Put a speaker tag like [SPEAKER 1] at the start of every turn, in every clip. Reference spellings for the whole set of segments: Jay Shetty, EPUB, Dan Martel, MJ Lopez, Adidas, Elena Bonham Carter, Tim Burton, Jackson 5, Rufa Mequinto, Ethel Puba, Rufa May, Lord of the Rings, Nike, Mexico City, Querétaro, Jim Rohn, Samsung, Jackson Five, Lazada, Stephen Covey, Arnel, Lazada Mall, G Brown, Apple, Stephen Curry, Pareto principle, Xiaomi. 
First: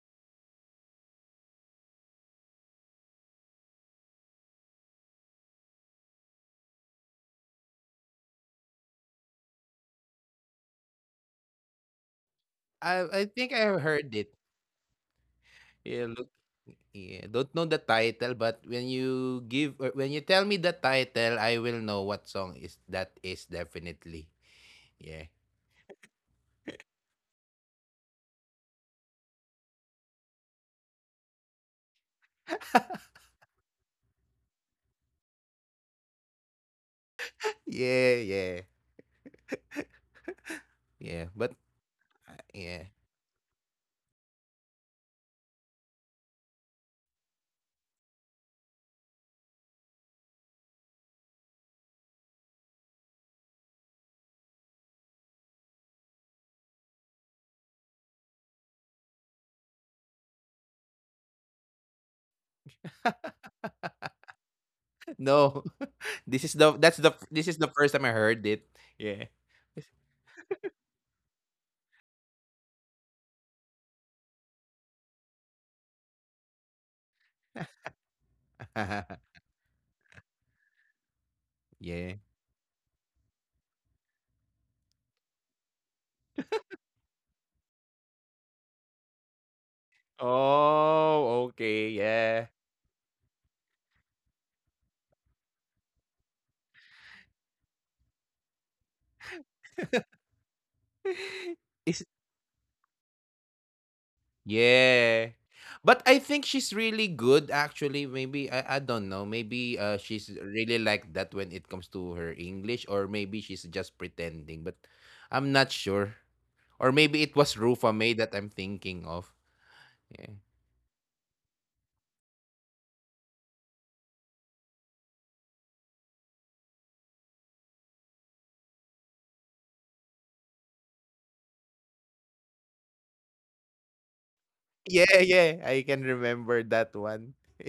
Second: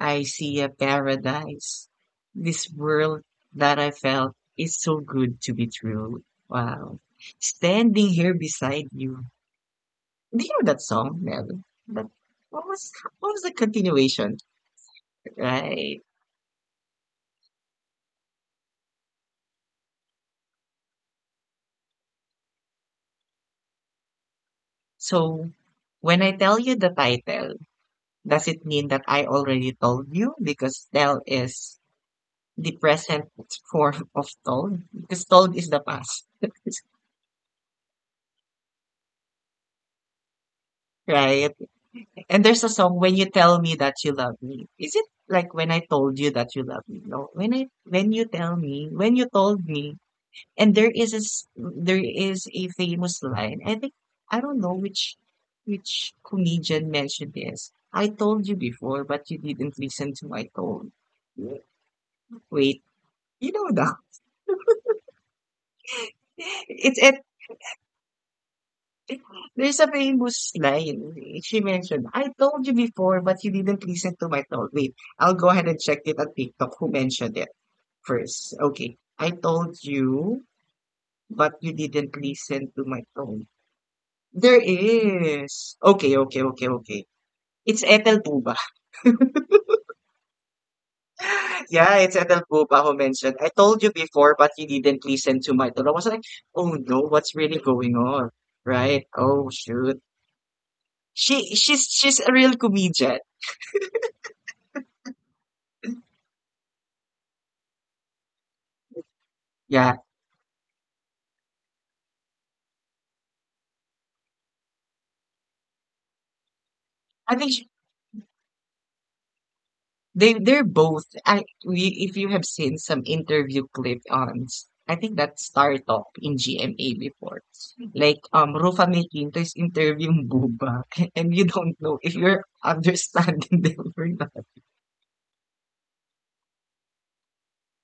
[SPEAKER 1] I see a paradise. This world that I felt is so good to be true. Wow. Standing here beside you. Do you know that song, Mel? But what was
[SPEAKER 2] I
[SPEAKER 1] what was
[SPEAKER 2] think
[SPEAKER 1] the
[SPEAKER 2] I have heard it.
[SPEAKER 1] continuation, right?
[SPEAKER 2] Yeah, look, yeah, don't know the title, but when you give or when you tell me the title, I will know what song is that is definitely. Yeah.
[SPEAKER 1] So when I tell you the title, does it mean that I already told you? Because tell is the present form of told, because told is the past,
[SPEAKER 2] Yeah, yeah. Yeah,
[SPEAKER 1] right?
[SPEAKER 2] but
[SPEAKER 1] And there's a
[SPEAKER 2] yeah.
[SPEAKER 1] song when you tell me that you love me. Is it like when I told you that you love me? No, when you told me. And there is a, there is a famous line. I think I don't know which comedian mentioned this. I told you before, but you didn't listen to my tone. Wait, you know that.
[SPEAKER 2] No. This is the that's
[SPEAKER 1] It's
[SPEAKER 2] the this is the first time I heard it. Yeah.
[SPEAKER 1] There's a famous line. She mentioned, I told you before, but you didn't listen to my told. Wait, I'll go ahead and check it at TikTok. Who mentioned it first? Okay. I told you, but you didn't
[SPEAKER 2] Yeah.
[SPEAKER 1] listen to my tone. There is. Okay. It's Ethel Puba.
[SPEAKER 2] Oh,
[SPEAKER 1] Yeah,
[SPEAKER 2] okay.
[SPEAKER 1] it's Ethel
[SPEAKER 2] Yeah.
[SPEAKER 1] Puba who mentioned, I told you before, but you didn't listen to my tone. I was like, oh no, what's really going on? Right? Oh shoot. She she's she's
[SPEAKER 2] Is
[SPEAKER 1] a real comedian.
[SPEAKER 2] Yeah. But I think she's really good actually. Maybe I don't know. Maybe
[SPEAKER 1] Yeah.
[SPEAKER 2] she's really like that when it comes to her English, or maybe she's just pretending, but I'm not sure. Or
[SPEAKER 1] I
[SPEAKER 2] maybe it
[SPEAKER 1] think she,
[SPEAKER 2] was Rufa May that I'm thinking of.
[SPEAKER 1] They
[SPEAKER 2] Yeah.
[SPEAKER 1] they're both. If you have seen some interview clip on I think that's Star Talk in GMA before. Like Rufa Mequinto is interviewing Buba and you don't know if you're understanding them or not.
[SPEAKER 2] Yeah, yeah. I can remember that one.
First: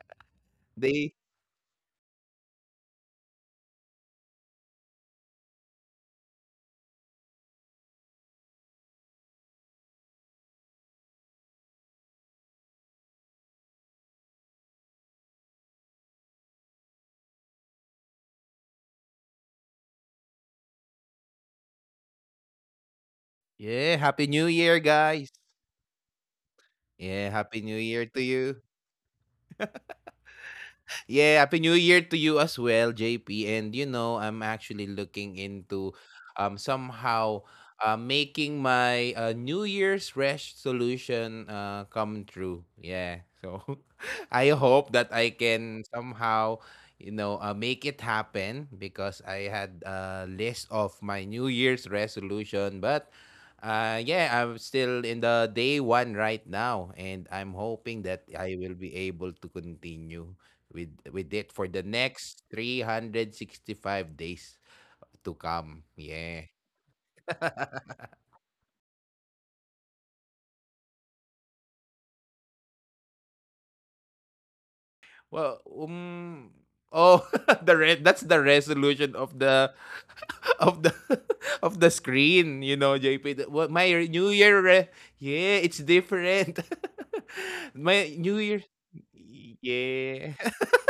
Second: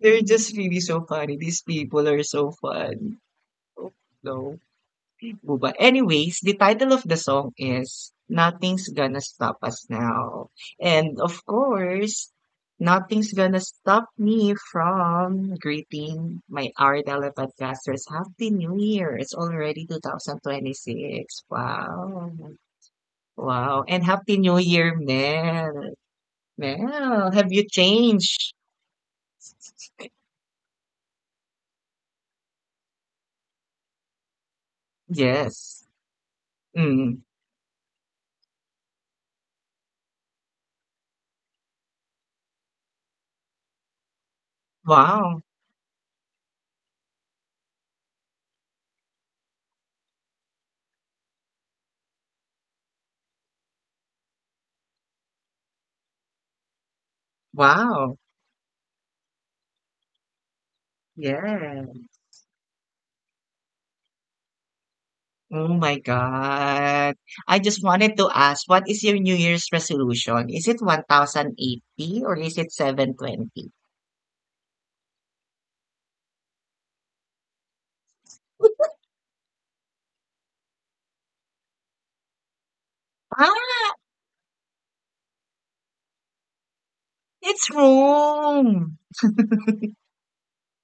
[SPEAKER 1] They're just really so
[SPEAKER 2] they
[SPEAKER 1] funny. These people are so fun. Oh, no. po Anyways, the title of the song is Nothing's Gonna Stop Us Now. And of course, nothing's gonna stop me from greeting my our podcasters Happy New Year! It's already 2026. Wow. Wow.
[SPEAKER 2] Yeah,
[SPEAKER 1] And
[SPEAKER 2] happy
[SPEAKER 1] Happy
[SPEAKER 2] new
[SPEAKER 1] New
[SPEAKER 2] year,
[SPEAKER 1] Year,
[SPEAKER 2] guys.
[SPEAKER 1] Mel. Mel,
[SPEAKER 2] Yeah,
[SPEAKER 1] have
[SPEAKER 2] happy
[SPEAKER 1] you
[SPEAKER 2] new year to
[SPEAKER 1] changed?
[SPEAKER 2] you. Yeah, happy new year to you as well, JP. And you know, I'm actually looking
[SPEAKER 1] Yes.
[SPEAKER 2] into
[SPEAKER 1] Mm.
[SPEAKER 2] somehow making my New Year's resolution come true. Yeah. So I hope that I
[SPEAKER 1] Wow.
[SPEAKER 2] can somehow, make it happen because I had a list of my New Year's resolution, but yeah, I'm still in the day one right now, and I'm hoping
[SPEAKER 1] Wow.
[SPEAKER 2] that I will be able to continue with it for the
[SPEAKER 1] Yeah.
[SPEAKER 2] next 365 days to
[SPEAKER 1] Oh
[SPEAKER 2] come.
[SPEAKER 1] my
[SPEAKER 2] Yeah.
[SPEAKER 1] God. I just wanted to ask, what is your New Year's resolution? Is it 1,080 or is it 720?
[SPEAKER 2] Well, oh, the red. That's the resolution of the of the of the screen. You know, JP. The-
[SPEAKER 1] Ah,
[SPEAKER 2] What my re- New Year? Re- yeah, it's different.
[SPEAKER 1] it's
[SPEAKER 2] My New Year.
[SPEAKER 1] wrong.
[SPEAKER 2] Yeah.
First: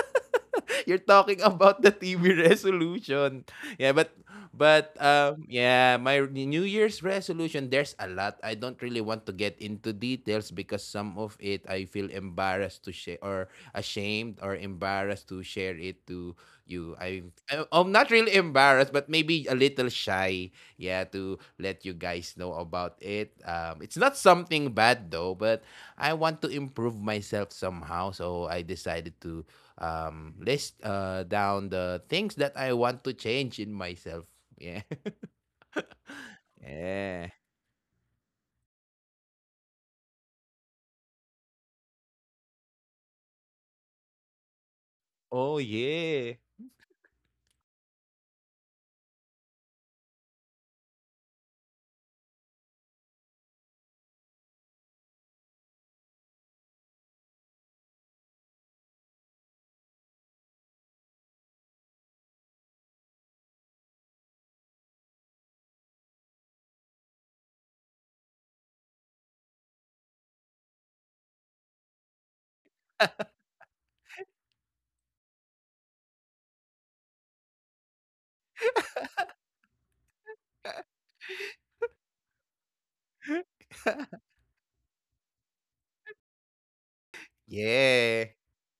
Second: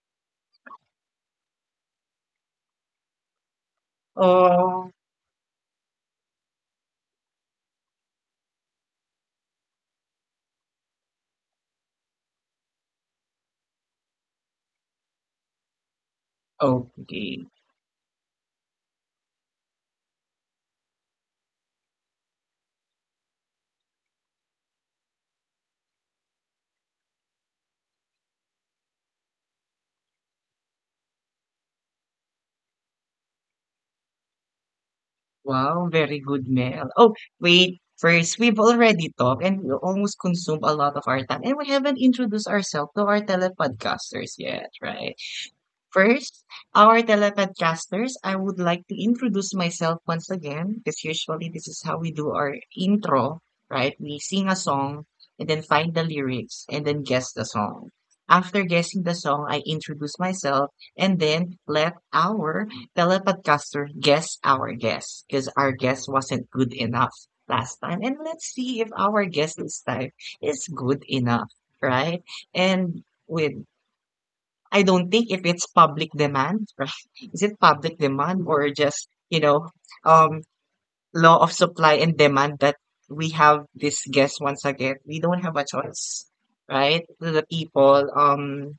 [SPEAKER 2] You're talking about the TV resolution. Yeah, but
[SPEAKER 1] Oh,
[SPEAKER 2] but yeah, my New Year's resolution, there's a lot. I don't really want to get into details because some of it I feel embarrassed to share, or ashamed or embarrassed to share it to you? I'm
[SPEAKER 1] okay.
[SPEAKER 2] I- I'm not really embarrassed, but maybe a little shy. Yeah, to let you guys know about it. It's not something bad though, but I want to improve myself somehow, so I decided to list down the things that I want to change in myself. Yeah.
[SPEAKER 1] Wow, very good, Mel. Oh,
[SPEAKER 2] Yeah.
[SPEAKER 1] wait. First, we've already talked and we almost consumed a lot of our time, and we haven't introduced ourselves to our telepodcasters yet, right?
[SPEAKER 2] Oh yeah.
[SPEAKER 1] First, our telepodcasters, I would like to introduce myself once again because usually this is how we do our intro, right? We sing a song and then find the lyrics and then guess the song. After guessing the song, I introduce myself and then let our telepodcaster guess our guess because our guess wasn't good enough last time. And let's see if our guess this time is good enough, right? And with I don't think if it's public demand, right? Is it public demand or just, you know, um, law of supply and demand that we have this guest once again? We don't have a choice, right? To the people,
[SPEAKER 2] Yeah.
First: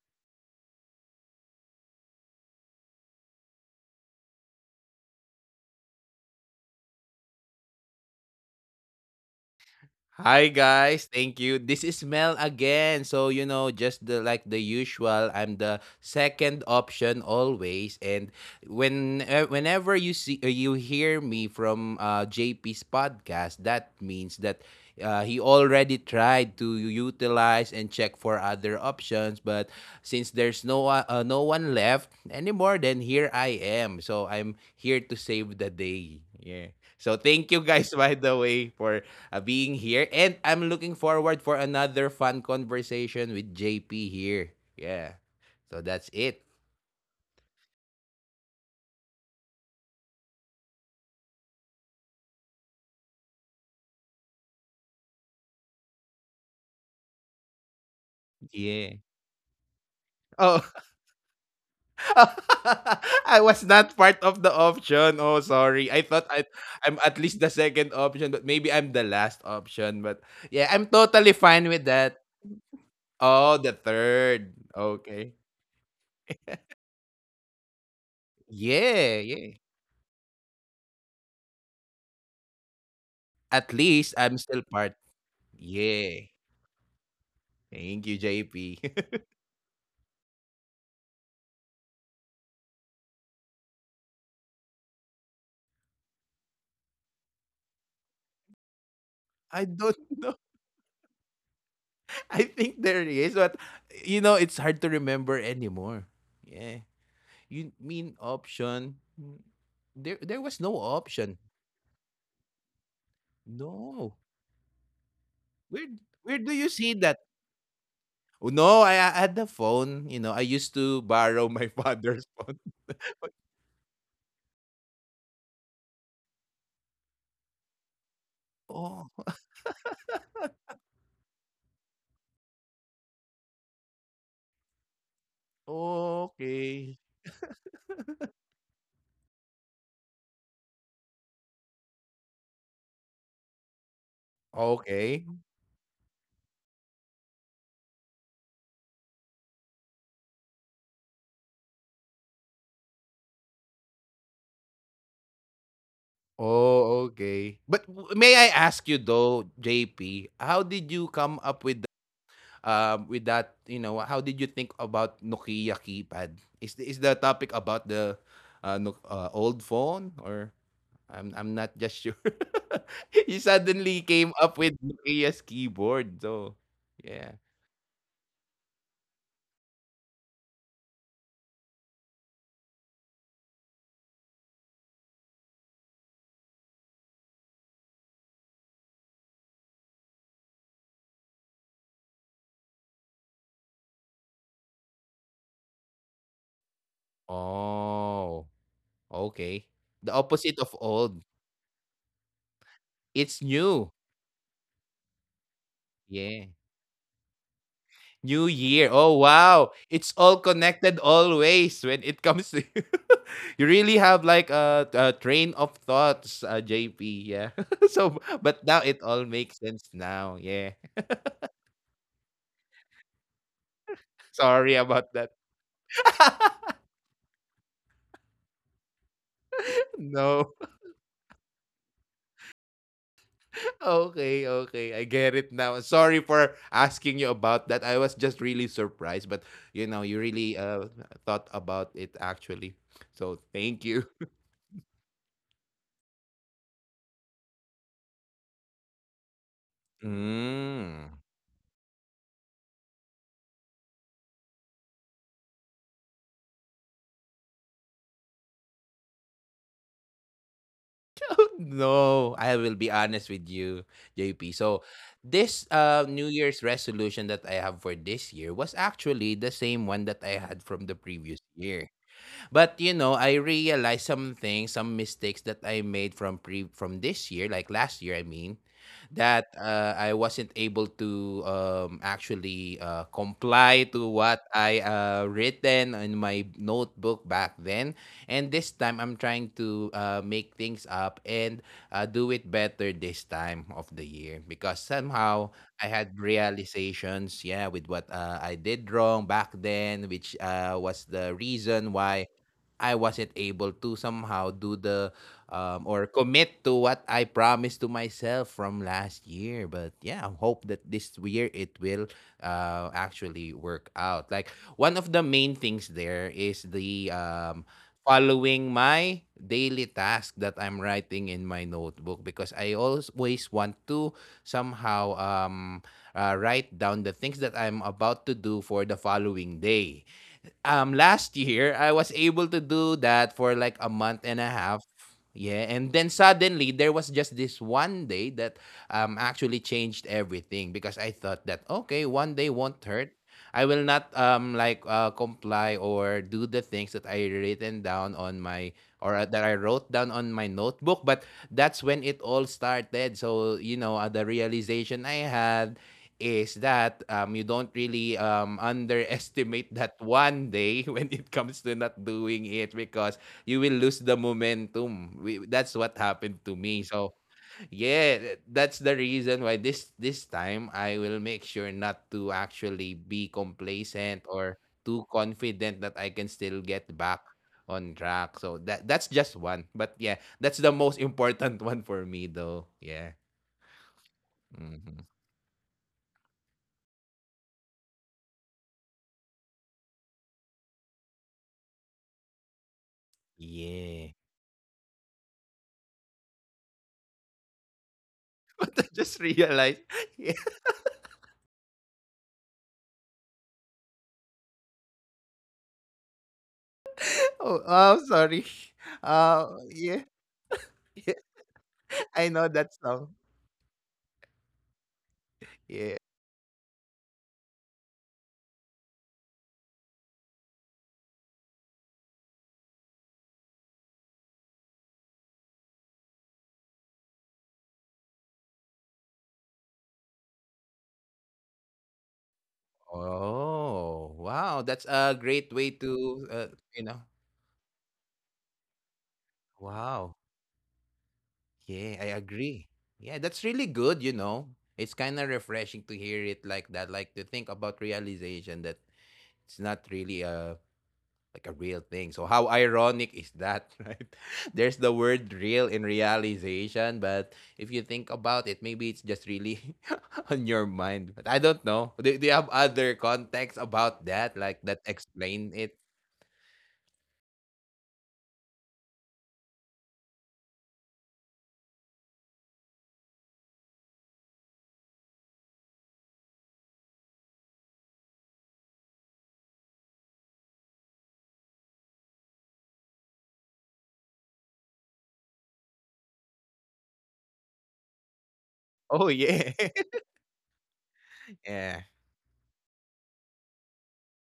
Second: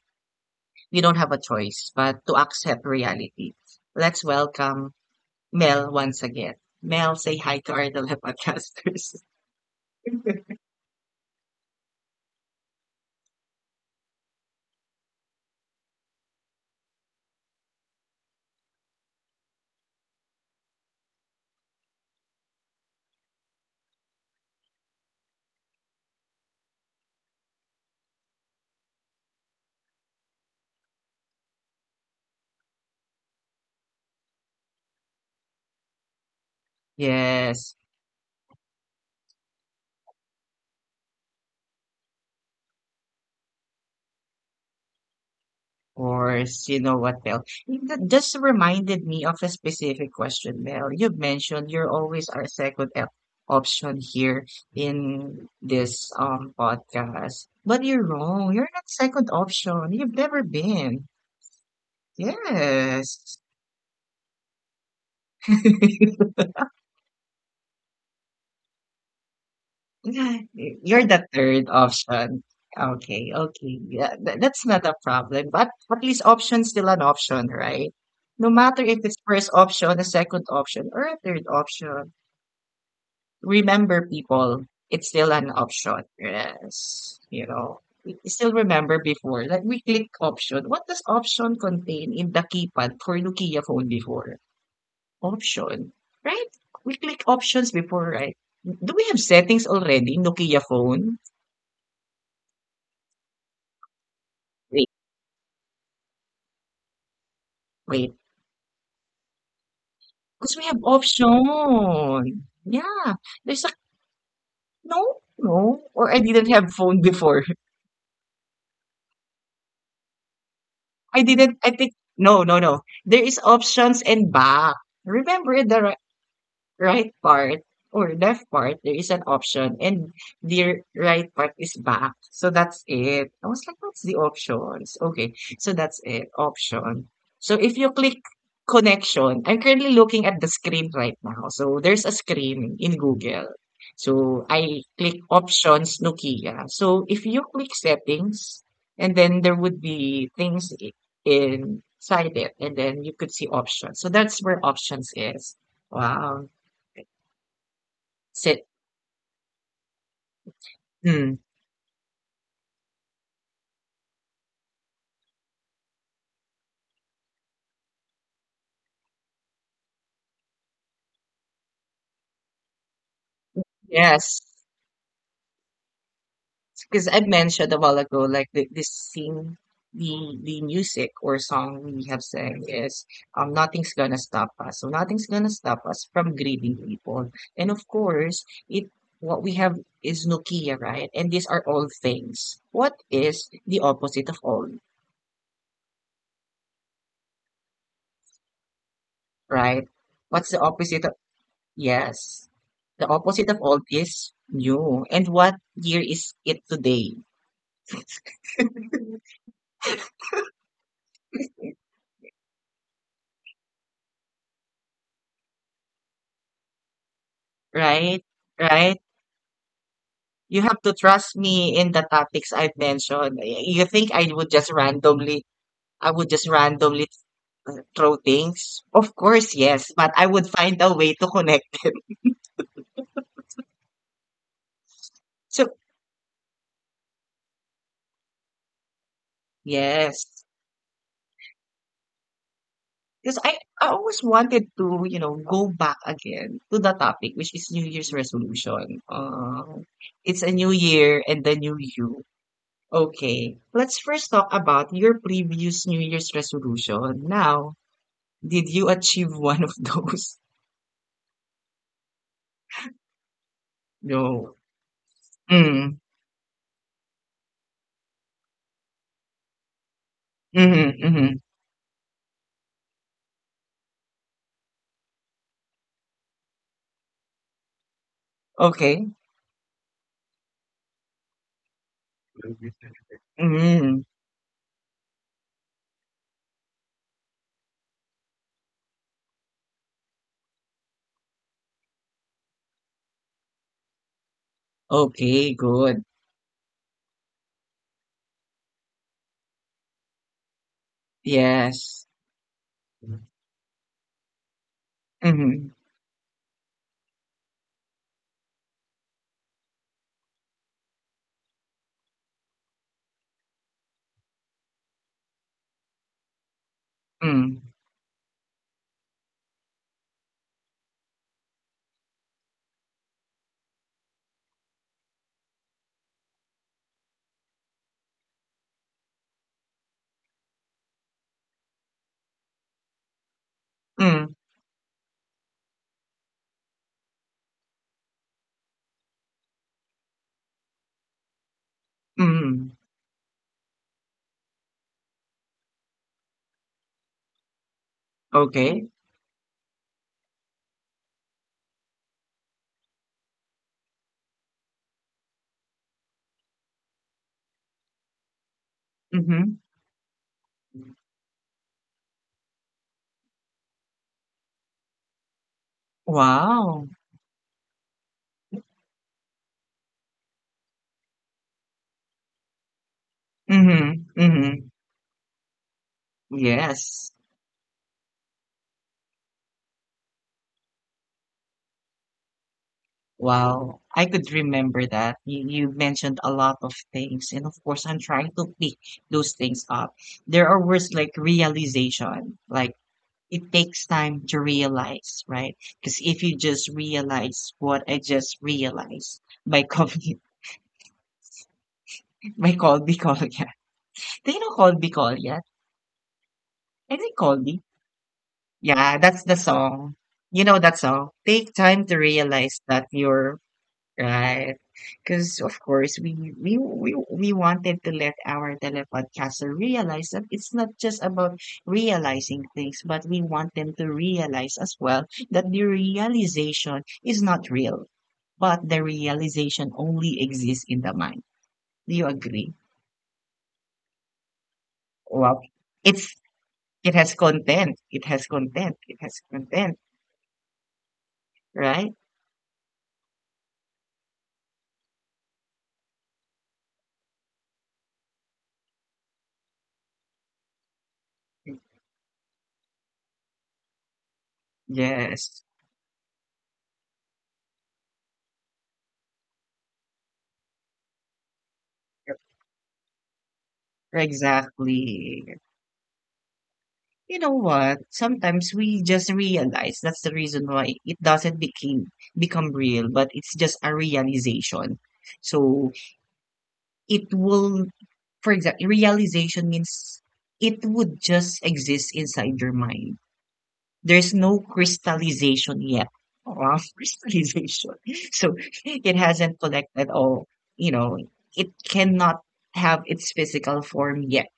[SPEAKER 1] we don't have a choice but to accept reality. Let's welcome Mel once again. Mel, say hi to our Dela podcasters.
[SPEAKER 2] Hi guys, thank you. This is Mel again. So you know, just the usual, I'm the second option always. And whenever you see you hear me from JP's podcast, that means that he already tried to utilize and check for other options. But since there's no one left anymore, then here I am. So I'm here to save the day. Yeah. So thank you
[SPEAKER 1] yes.
[SPEAKER 2] guys by the way for being here. And I'm looking forward for another fun conversation with JP here. Yeah. So that's it.
[SPEAKER 1] course, you know what, Mel? You- That just reminded me of a specific question, Mel. You mentioned you're always our option here in this podcast. But you're wrong. You're not
[SPEAKER 2] Yeah.
[SPEAKER 1] second option. You've never
[SPEAKER 2] Oh,
[SPEAKER 1] been. Yes.
[SPEAKER 2] I was not part of the option. Oh, sorry. I'm at least the second option, but maybe I'm the last option. But yeah, I'm
[SPEAKER 1] You're the
[SPEAKER 2] totally
[SPEAKER 1] third
[SPEAKER 2] fine with that.
[SPEAKER 1] option. Okay,
[SPEAKER 2] Oh,
[SPEAKER 1] okay.
[SPEAKER 2] the
[SPEAKER 1] Yeah,
[SPEAKER 2] third.
[SPEAKER 1] that's not a
[SPEAKER 2] Okay.
[SPEAKER 1] problem. But at least option's still an option, right? No matter if it's
[SPEAKER 2] Yeah,
[SPEAKER 1] first
[SPEAKER 2] yeah.
[SPEAKER 1] option, a second option, or a third option.
[SPEAKER 2] At
[SPEAKER 1] Remember
[SPEAKER 2] least I'm
[SPEAKER 1] people,
[SPEAKER 2] still part.
[SPEAKER 1] it's still an option.
[SPEAKER 2] Yeah.
[SPEAKER 1] Yes, you know. We
[SPEAKER 2] Thank you,
[SPEAKER 1] still
[SPEAKER 2] JP.
[SPEAKER 1] remember before that we click option. What does option contain in the keypad for Nokia phone before? Option, right? We click options before, right? Do we have settings
[SPEAKER 2] I don't
[SPEAKER 1] already in
[SPEAKER 2] know.
[SPEAKER 1] Nokia phone?
[SPEAKER 2] I think there is, but you know, it's
[SPEAKER 1] Wait,
[SPEAKER 2] hard to remember anymore. Yeah. You
[SPEAKER 1] wait.
[SPEAKER 2] mean option? There there
[SPEAKER 1] Because we
[SPEAKER 2] was
[SPEAKER 1] have
[SPEAKER 2] no option.
[SPEAKER 1] option. Yeah. There's a
[SPEAKER 2] No.
[SPEAKER 1] no.
[SPEAKER 2] Where
[SPEAKER 1] Or I didn't
[SPEAKER 2] where do
[SPEAKER 1] have
[SPEAKER 2] you
[SPEAKER 1] phone
[SPEAKER 2] see that?
[SPEAKER 1] before.
[SPEAKER 2] Oh, no, I had the phone. You know, I used to
[SPEAKER 1] I didn't
[SPEAKER 2] borrow
[SPEAKER 1] I
[SPEAKER 2] my
[SPEAKER 1] think
[SPEAKER 2] father's
[SPEAKER 1] no, no,
[SPEAKER 2] phone.
[SPEAKER 1] no. There is
[SPEAKER 2] But
[SPEAKER 1] options and back. Remember the right part or left part, there is an
[SPEAKER 2] oh,
[SPEAKER 1] option, and the right part is back. So that's it. I was like, what's the options? Okay, so that's it, option.
[SPEAKER 2] okay.
[SPEAKER 1] So if you click connection, I'm currently looking at the screen right now. So there's a screen in Google. So I click
[SPEAKER 2] Okay.
[SPEAKER 1] options Nokia. So if you click settings, and then there would be things inside it, and then you could see options. So that's where options is. Wow.
[SPEAKER 2] Oh, okay. But may I
[SPEAKER 1] Sit.
[SPEAKER 2] ask you though, JP, how did you
[SPEAKER 1] Mm,
[SPEAKER 2] come up with that, you know, how did you think about Nokia keypad? Is the topic about the no, old phone, or I'm not just sure? You suddenly came
[SPEAKER 1] yes,
[SPEAKER 2] up with Nokia's keyboard, so
[SPEAKER 1] because I
[SPEAKER 2] yeah.
[SPEAKER 1] mentioned a while ago, like the, this scene, the music or song we have sang is nothing's gonna stop us. So nothing's gonna stop us from greeting people. And of course, it what we have is Nokia, right? And these are all things. What is the opposite of all,
[SPEAKER 2] Oh, okay.
[SPEAKER 1] right?
[SPEAKER 2] The
[SPEAKER 1] What's
[SPEAKER 2] opposite
[SPEAKER 1] the
[SPEAKER 2] of
[SPEAKER 1] opposite of
[SPEAKER 2] old.
[SPEAKER 1] yes? The
[SPEAKER 2] It's
[SPEAKER 1] opposite of all
[SPEAKER 2] new.
[SPEAKER 1] is new. And what year is
[SPEAKER 2] Yeah.
[SPEAKER 1] it today?
[SPEAKER 2] New Year. Oh wow. It's all connected always when it comes to you. You really have like a train of thoughts, JP. Yeah. so
[SPEAKER 1] Right?
[SPEAKER 2] but now it
[SPEAKER 1] Right?
[SPEAKER 2] all makes sense now. Yeah.
[SPEAKER 1] You have to trust me in the topics I've mentioned. You think I would
[SPEAKER 2] Sorry
[SPEAKER 1] just
[SPEAKER 2] about that.
[SPEAKER 1] randomly, I would just randomly throw things? Of course, yes, but I
[SPEAKER 2] No.
[SPEAKER 1] would find a way to connect.
[SPEAKER 2] Okay, okay. I get it now.
[SPEAKER 1] So,
[SPEAKER 2] Sorry for asking you about that. I was just really surprised, but you know, you really
[SPEAKER 1] yes.
[SPEAKER 2] thought about it actually. So
[SPEAKER 1] Because I,
[SPEAKER 2] thank you.
[SPEAKER 1] I always wanted to, you know, go back again to the topic, which is New Year's resolution. It's a new
[SPEAKER 2] Mm.
[SPEAKER 1] year and the new you. Okay, let's first talk about your previous New Year's resolution. Now, did you achieve one of those?
[SPEAKER 2] No, I will be honest with you, JP. So,
[SPEAKER 1] No.
[SPEAKER 2] this
[SPEAKER 1] Mm,
[SPEAKER 2] New Year's resolution that I have for this year was actually the same one that I had
[SPEAKER 1] mhm,
[SPEAKER 2] from the
[SPEAKER 1] mhm.
[SPEAKER 2] previous year. But you know, I realized some things, some mistakes that I made from this year, like last year, I mean,
[SPEAKER 1] Okay.
[SPEAKER 2] that I wasn't able to actually
[SPEAKER 1] Mm,
[SPEAKER 2] comply to what I written in my notebook back then. And this time, I'm trying to make things up and do it better this time of the year because
[SPEAKER 1] okay,
[SPEAKER 2] somehow
[SPEAKER 1] good.
[SPEAKER 2] I had realizations, yeah, with what I did wrong back then, which was the
[SPEAKER 1] Yes.
[SPEAKER 2] reason why I wasn't able to somehow do the
[SPEAKER 1] Mhm,
[SPEAKER 2] or commit to what I promised to myself from last year. But yeah, I hope that this year it will actually work out. Like one of the main things there is the
[SPEAKER 1] mm,
[SPEAKER 2] following my daily task that I'm writing in my notebook because I always want to somehow write down the things that I'm about to do for the following day. Last year I was able to do that for like a month
[SPEAKER 1] mm,
[SPEAKER 2] and a half. Yeah, and then suddenly there was just this one day that actually changed everything because I thought that okay, one day
[SPEAKER 1] mhm.
[SPEAKER 2] won't hurt. I will not comply or do the things that I written down on my
[SPEAKER 1] Okay.
[SPEAKER 2] or that I wrote down on my notebook, but that's when it all started. So, you know, the realization I had is that you don't really
[SPEAKER 1] Mhm.
[SPEAKER 2] underestimate that one day when it comes to not doing it because you will lose the momentum. That's what happened to
[SPEAKER 1] Wow.
[SPEAKER 2] me. So yeah, that's the reason why this time I will make sure not to actually be
[SPEAKER 1] Mhm,
[SPEAKER 2] complacent or
[SPEAKER 1] mhm.
[SPEAKER 2] too confident that I can still get
[SPEAKER 1] Yes.
[SPEAKER 2] back on track. So that's just one. But yeah, that's the most important one for me though. Yeah.
[SPEAKER 1] Wow. I could remember
[SPEAKER 2] hmm
[SPEAKER 1] that. You mentioned a lot of things, and of course, I'm trying to pick those things up. There are words like realization, like it takes
[SPEAKER 2] Yeah.
[SPEAKER 1] time to realize, right? Because if you just realize what I just
[SPEAKER 2] I
[SPEAKER 1] realized
[SPEAKER 2] just
[SPEAKER 1] by
[SPEAKER 2] realized.
[SPEAKER 1] Colby,
[SPEAKER 2] Yeah.
[SPEAKER 1] by Colby Collier. Do you know Colby Collier? I think Colby.
[SPEAKER 2] Oh, oh, sorry.
[SPEAKER 1] Yeah, that's the song.
[SPEAKER 2] Yeah,
[SPEAKER 1] You know that song.
[SPEAKER 2] yeah,
[SPEAKER 1] Take time to
[SPEAKER 2] I know
[SPEAKER 1] realize
[SPEAKER 2] that
[SPEAKER 1] that
[SPEAKER 2] song.
[SPEAKER 1] you're Right. Because of course
[SPEAKER 2] Yeah.
[SPEAKER 1] we wanted to let our telepodcaster realize that it's not just about realizing things, but we want them to realize as well that the realization is not real, but the realization only exists in the mind. Do you agree?
[SPEAKER 2] Oh, wow. That's a
[SPEAKER 1] Well,
[SPEAKER 2] great way
[SPEAKER 1] it's
[SPEAKER 2] to, you
[SPEAKER 1] it
[SPEAKER 2] know,
[SPEAKER 1] has content. It has content. It has content,
[SPEAKER 2] wow.
[SPEAKER 1] right?
[SPEAKER 2] Yeah, I agree. Yeah, that's really good, you know. It's kind of refreshing to hear it like that, like to think about realization that it's not really a like a real thing. So how ironic is that, right? There's the
[SPEAKER 1] Yes.
[SPEAKER 2] word real in realization, but if you think about it, maybe it's just really on your mind. But I don't know. Do you have other context about that? Like that
[SPEAKER 1] Exactly.
[SPEAKER 2] explain it?
[SPEAKER 1] You know what? Sometimes we just realize that's the reason why it doesn't became become real, but it's just a realization. So it will, for example, realization means it would just exist inside your mind. There's no crystallization yet. Wow, crystallization. So it
[SPEAKER 2] Oh
[SPEAKER 1] hasn't
[SPEAKER 2] yeah.
[SPEAKER 1] collected all, you know, it
[SPEAKER 2] Yeah.
[SPEAKER 1] cannot have its physical form yet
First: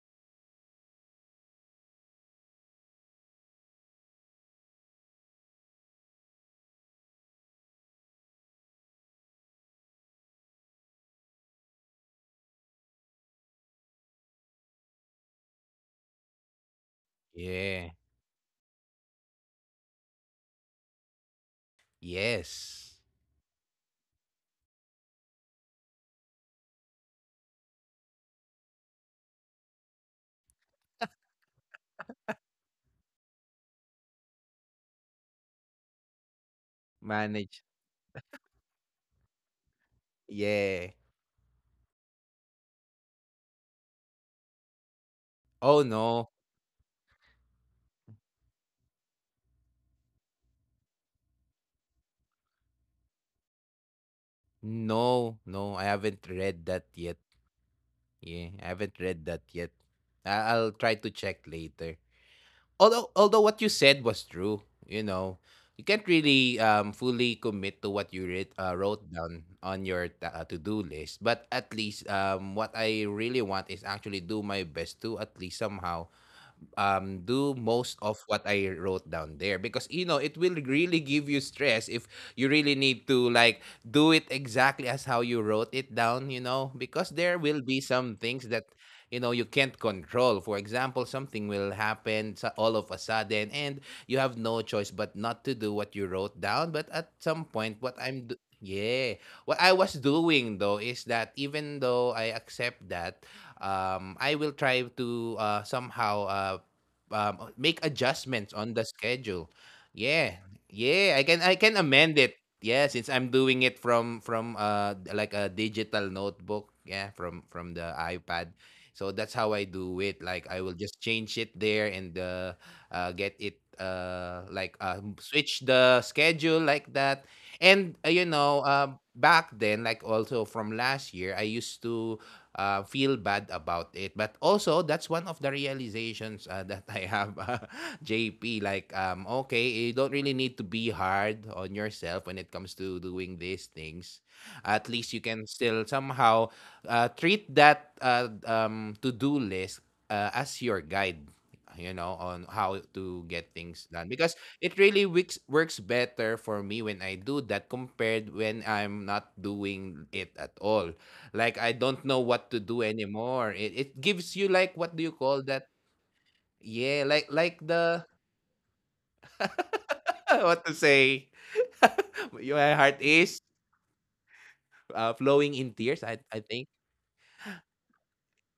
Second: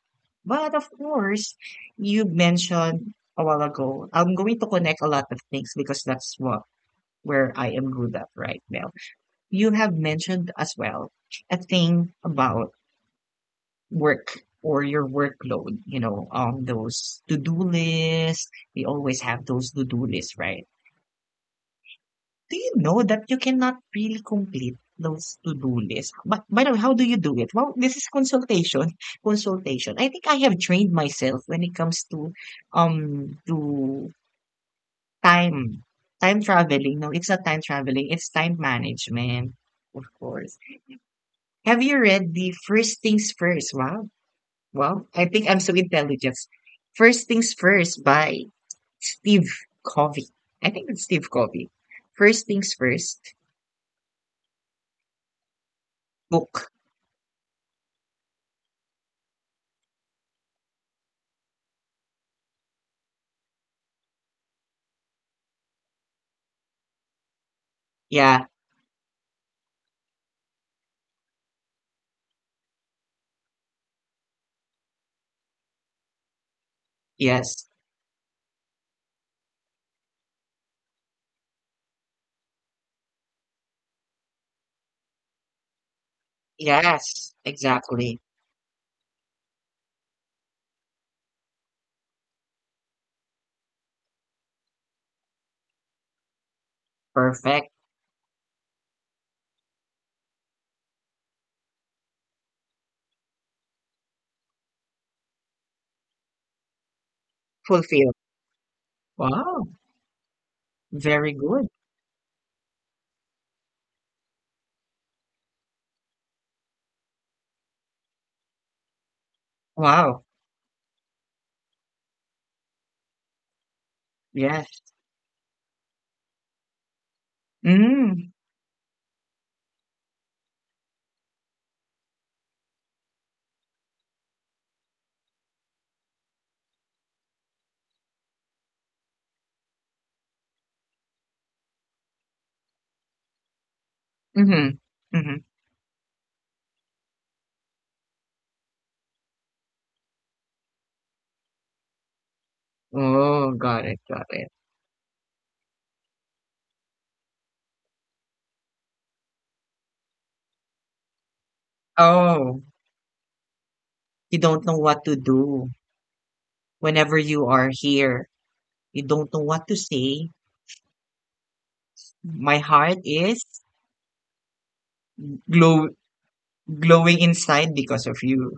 [SPEAKER 1] but of course, you mentioned a while ago, I'm going to connect a lot of things because that's what where I am good at right now. You have mentioned as well a thing about work or your workload, you know, those to-do
[SPEAKER 2] Yeah.
[SPEAKER 1] lists. We always have those to-do lists, right? Do you
[SPEAKER 2] Yes.
[SPEAKER 1] know that you cannot really complete those to-do lists? But by the way, how do you do it? Well, this is consultation. Consultation. I think I have trained myself when it comes to um to time time traveling. No, it's not time
[SPEAKER 2] Manage.
[SPEAKER 1] traveling. It's time management, of course.
[SPEAKER 2] Yeah.
[SPEAKER 1] Have you read the First Things First? Wow, wow. I think I'm so
[SPEAKER 2] Oh no.
[SPEAKER 1] intelligent. First Things First by Steve Covey. I think it's Steve Covey. First Things First
[SPEAKER 2] No. No. I haven't read
[SPEAKER 1] book.
[SPEAKER 2] that yet. Yeah. I haven't read that yet. I'll try to check later. Although what you said was true, you know, you can't really fully commit to what you
[SPEAKER 1] Yeah,
[SPEAKER 2] wrote down on your to-do list. But at least what I really want is actually do my best to at least somehow do
[SPEAKER 1] Yes.
[SPEAKER 2] most of what I wrote down there because you know it will really give you stress if you really need to like do it exactly as how you wrote it down. You know because
[SPEAKER 1] Yes,
[SPEAKER 2] there will be some
[SPEAKER 1] exactly.
[SPEAKER 2] things that you know you can't control, for example something will happen all of a sudden and you have no choice but not to do what you wrote down. But at some
[SPEAKER 1] Perfect.
[SPEAKER 2] point what I'm do- yeah what I was doing though is that even though I accept that I will try to somehow make
[SPEAKER 1] Fulfilled.
[SPEAKER 2] adjustments on the schedule.
[SPEAKER 1] Wow.
[SPEAKER 2] Yeah. Yeah,
[SPEAKER 1] Very
[SPEAKER 2] I
[SPEAKER 1] good.
[SPEAKER 2] can amend it, yeah, since I'm doing it like a digital notebook, yeah, from the ipad, so that's how I do it.
[SPEAKER 1] Wow.
[SPEAKER 2] Like I will just change it there and get it
[SPEAKER 1] Yes.
[SPEAKER 2] switch the schedule like that. And you
[SPEAKER 1] Mm.
[SPEAKER 2] know, back then, like also from last year, I used to feel bad about it. But also, that's one of the realizations that I have, JP. Like, okay, you don't really need to be hard on yourself when it comes to doing these things.
[SPEAKER 1] Mm-hmm.
[SPEAKER 2] At least you
[SPEAKER 1] Mm-hmm.
[SPEAKER 2] can still somehow treat that to-do list as your guide, on how to get
[SPEAKER 1] Oh,
[SPEAKER 2] things
[SPEAKER 1] got
[SPEAKER 2] done,
[SPEAKER 1] it. Got
[SPEAKER 2] because
[SPEAKER 1] it.
[SPEAKER 2] it really works better for me when I do that compared when I'm not doing it at all. Like, I don't know what to
[SPEAKER 1] Oh,
[SPEAKER 2] do anymore. It gives
[SPEAKER 1] you
[SPEAKER 2] you
[SPEAKER 1] don't
[SPEAKER 2] like,
[SPEAKER 1] know
[SPEAKER 2] what do
[SPEAKER 1] what
[SPEAKER 2] you
[SPEAKER 1] to
[SPEAKER 2] call that?
[SPEAKER 1] do
[SPEAKER 2] Yeah,
[SPEAKER 1] whenever
[SPEAKER 2] like
[SPEAKER 1] you
[SPEAKER 2] like
[SPEAKER 1] are
[SPEAKER 2] the
[SPEAKER 1] here. You don't know what to say.
[SPEAKER 2] what to say, your
[SPEAKER 1] My heart
[SPEAKER 2] heart is
[SPEAKER 1] is
[SPEAKER 2] flowing in
[SPEAKER 1] glow
[SPEAKER 2] tears, I think.
[SPEAKER 1] glowing inside because of you.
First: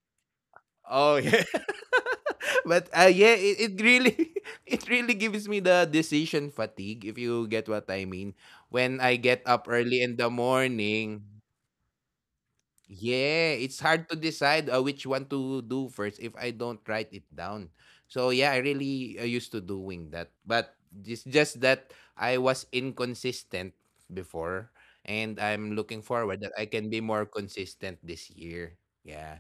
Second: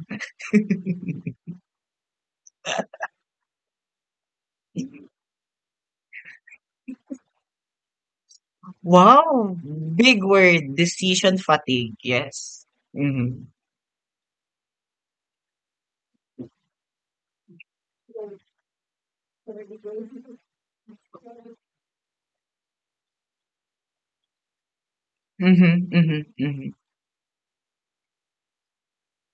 [SPEAKER 2] Oh yeah. But yeah, it really it really gives me the decision fatigue, if you get what I mean. When I get
[SPEAKER 1] Wow.
[SPEAKER 2] up early in the
[SPEAKER 1] Big word.
[SPEAKER 2] morning,
[SPEAKER 1] Decision fatigue. Yes. Mm-hmm.
[SPEAKER 2] yeah, it's hard to decide which one to do first if I don't write it down. So yeah, I really used to doing that. But it's just that I was inconsistent before, and I'm
[SPEAKER 1] Mm-hmm.
[SPEAKER 2] looking
[SPEAKER 1] Mm-hmm.
[SPEAKER 2] forward that I
[SPEAKER 1] Mm-hmm.
[SPEAKER 2] can be more consistent this year. Yeah.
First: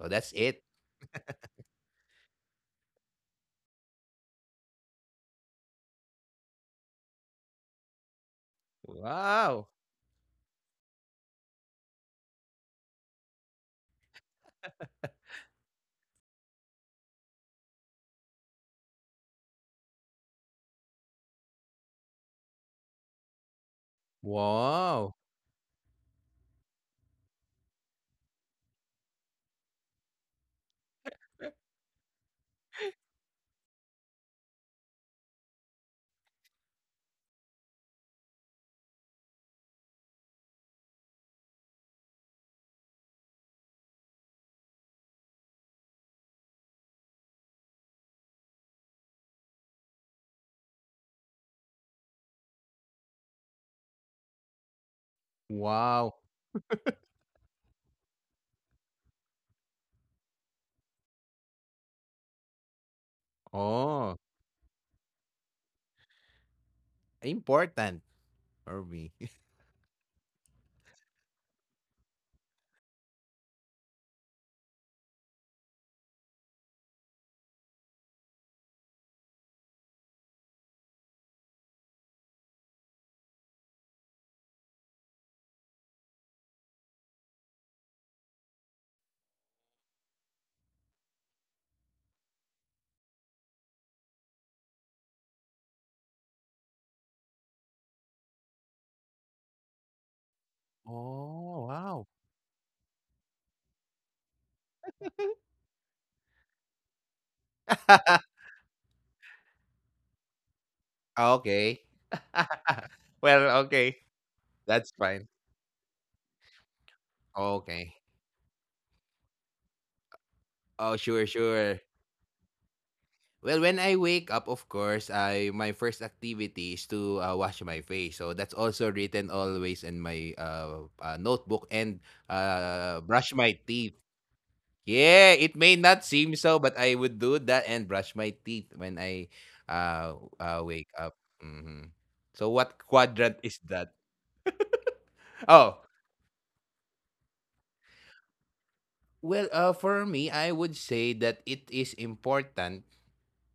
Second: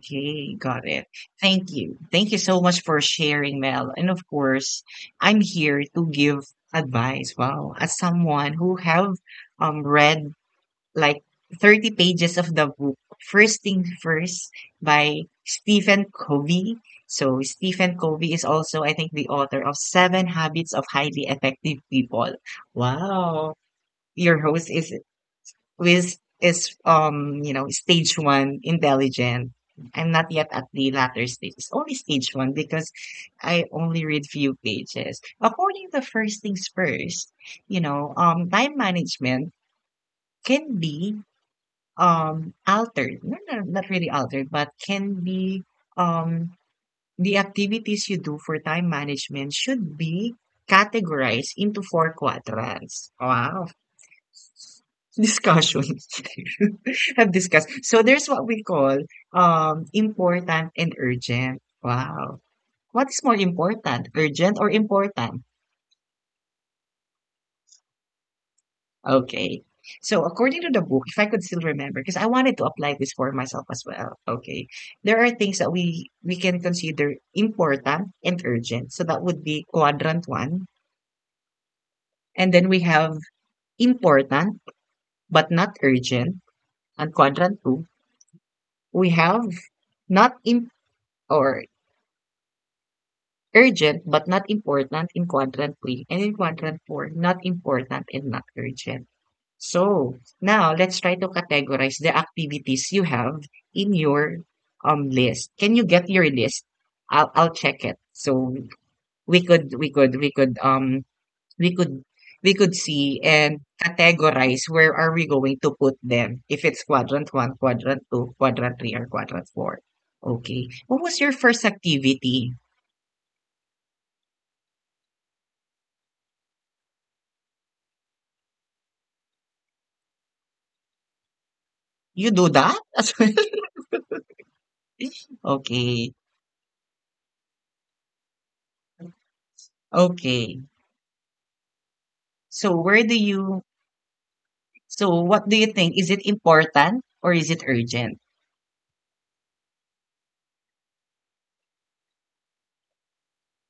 [SPEAKER 2] So that's it.
[SPEAKER 1] got it. Thank you. Thank you so much for sharing, Mel. And of course, I'm here to give advice. Wow, as someone who have
[SPEAKER 2] Wow.
[SPEAKER 1] read like 30 pages of the book First Thing First by Stephen Covey. So Stephen Covey is also, I think, the author of Seven Habits of Highly Effective People. Wow. Your host is
[SPEAKER 2] Wow.
[SPEAKER 1] which is you know, stage one intelligent. I'm not yet at the latter stage. It's only stage one because I only read few pages. According to first things first, you know, time management can be altered. No, no, not really altered, but can be um the activities you do for time management should be categorized into four quadrants. Wow discussion
[SPEAKER 2] Wow.
[SPEAKER 1] have discussed. So there's what we call important and urgent. Wow. What is more important,
[SPEAKER 2] Oh,
[SPEAKER 1] urgent or important?
[SPEAKER 2] important for me.
[SPEAKER 1] Okay. So according to the book, if I could still remember, because I wanted to apply this for myself as well. Okay. There are things that we can consider important and urgent. So that would be quadrant one. And then we have important but not urgent. And quadrant two, we have not in or urgent but not important in quadrant three, and in quadrant four, not important and not urgent. So now let's try to
[SPEAKER 2] Oh,
[SPEAKER 1] categorize
[SPEAKER 2] wow.
[SPEAKER 1] the activities you have in your list. Can you get your list? I'll check it. So we could we could we could we
[SPEAKER 2] Okay.
[SPEAKER 1] could we could see and
[SPEAKER 2] Well, okay.
[SPEAKER 1] categorize where
[SPEAKER 2] That's
[SPEAKER 1] are we
[SPEAKER 2] fine.
[SPEAKER 1] going to put them if it's quadrant one,
[SPEAKER 2] Okay.
[SPEAKER 1] quadrant two, quadrant three, or quadrant four. Okay.
[SPEAKER 2] Oh,
[SPEAKER 1] What was
[SPEAKER 2] sure,
[SPEAKER 1] your first
[SPEAKER 2] sure.
[SPEAKER 1] activity?
[SPEAKER 2] Well, when I wake up, of course, I my first activity is to wash my face. So that's also written always in my notebook, and
[SPEAKER 1] You do that as well?
[SPEAKER 2] brush my teeth. Yeah, it
[SPEAKER 1] Okay.
[SPEAKER 2] may not seem so, but I would do that and brush my teeth when I
[SPEAKER 1] Okay.
[SPEAKER 2] wake up. Mhm.
[SPEAKER 1] So
[SPEAKER 2] So
[SPEAKER 1] where
[SPEAKER 2] what
[SPEAKER 1] do you
[SPEAKER 2] quadrant is that?
[SPEAKER 1] so what do you think? Is
[SPEAKER 2] Oh,
[SPEAKER 1] it important or is it urgent?
[SPEAKER 2] well, for me, I would say that it is important.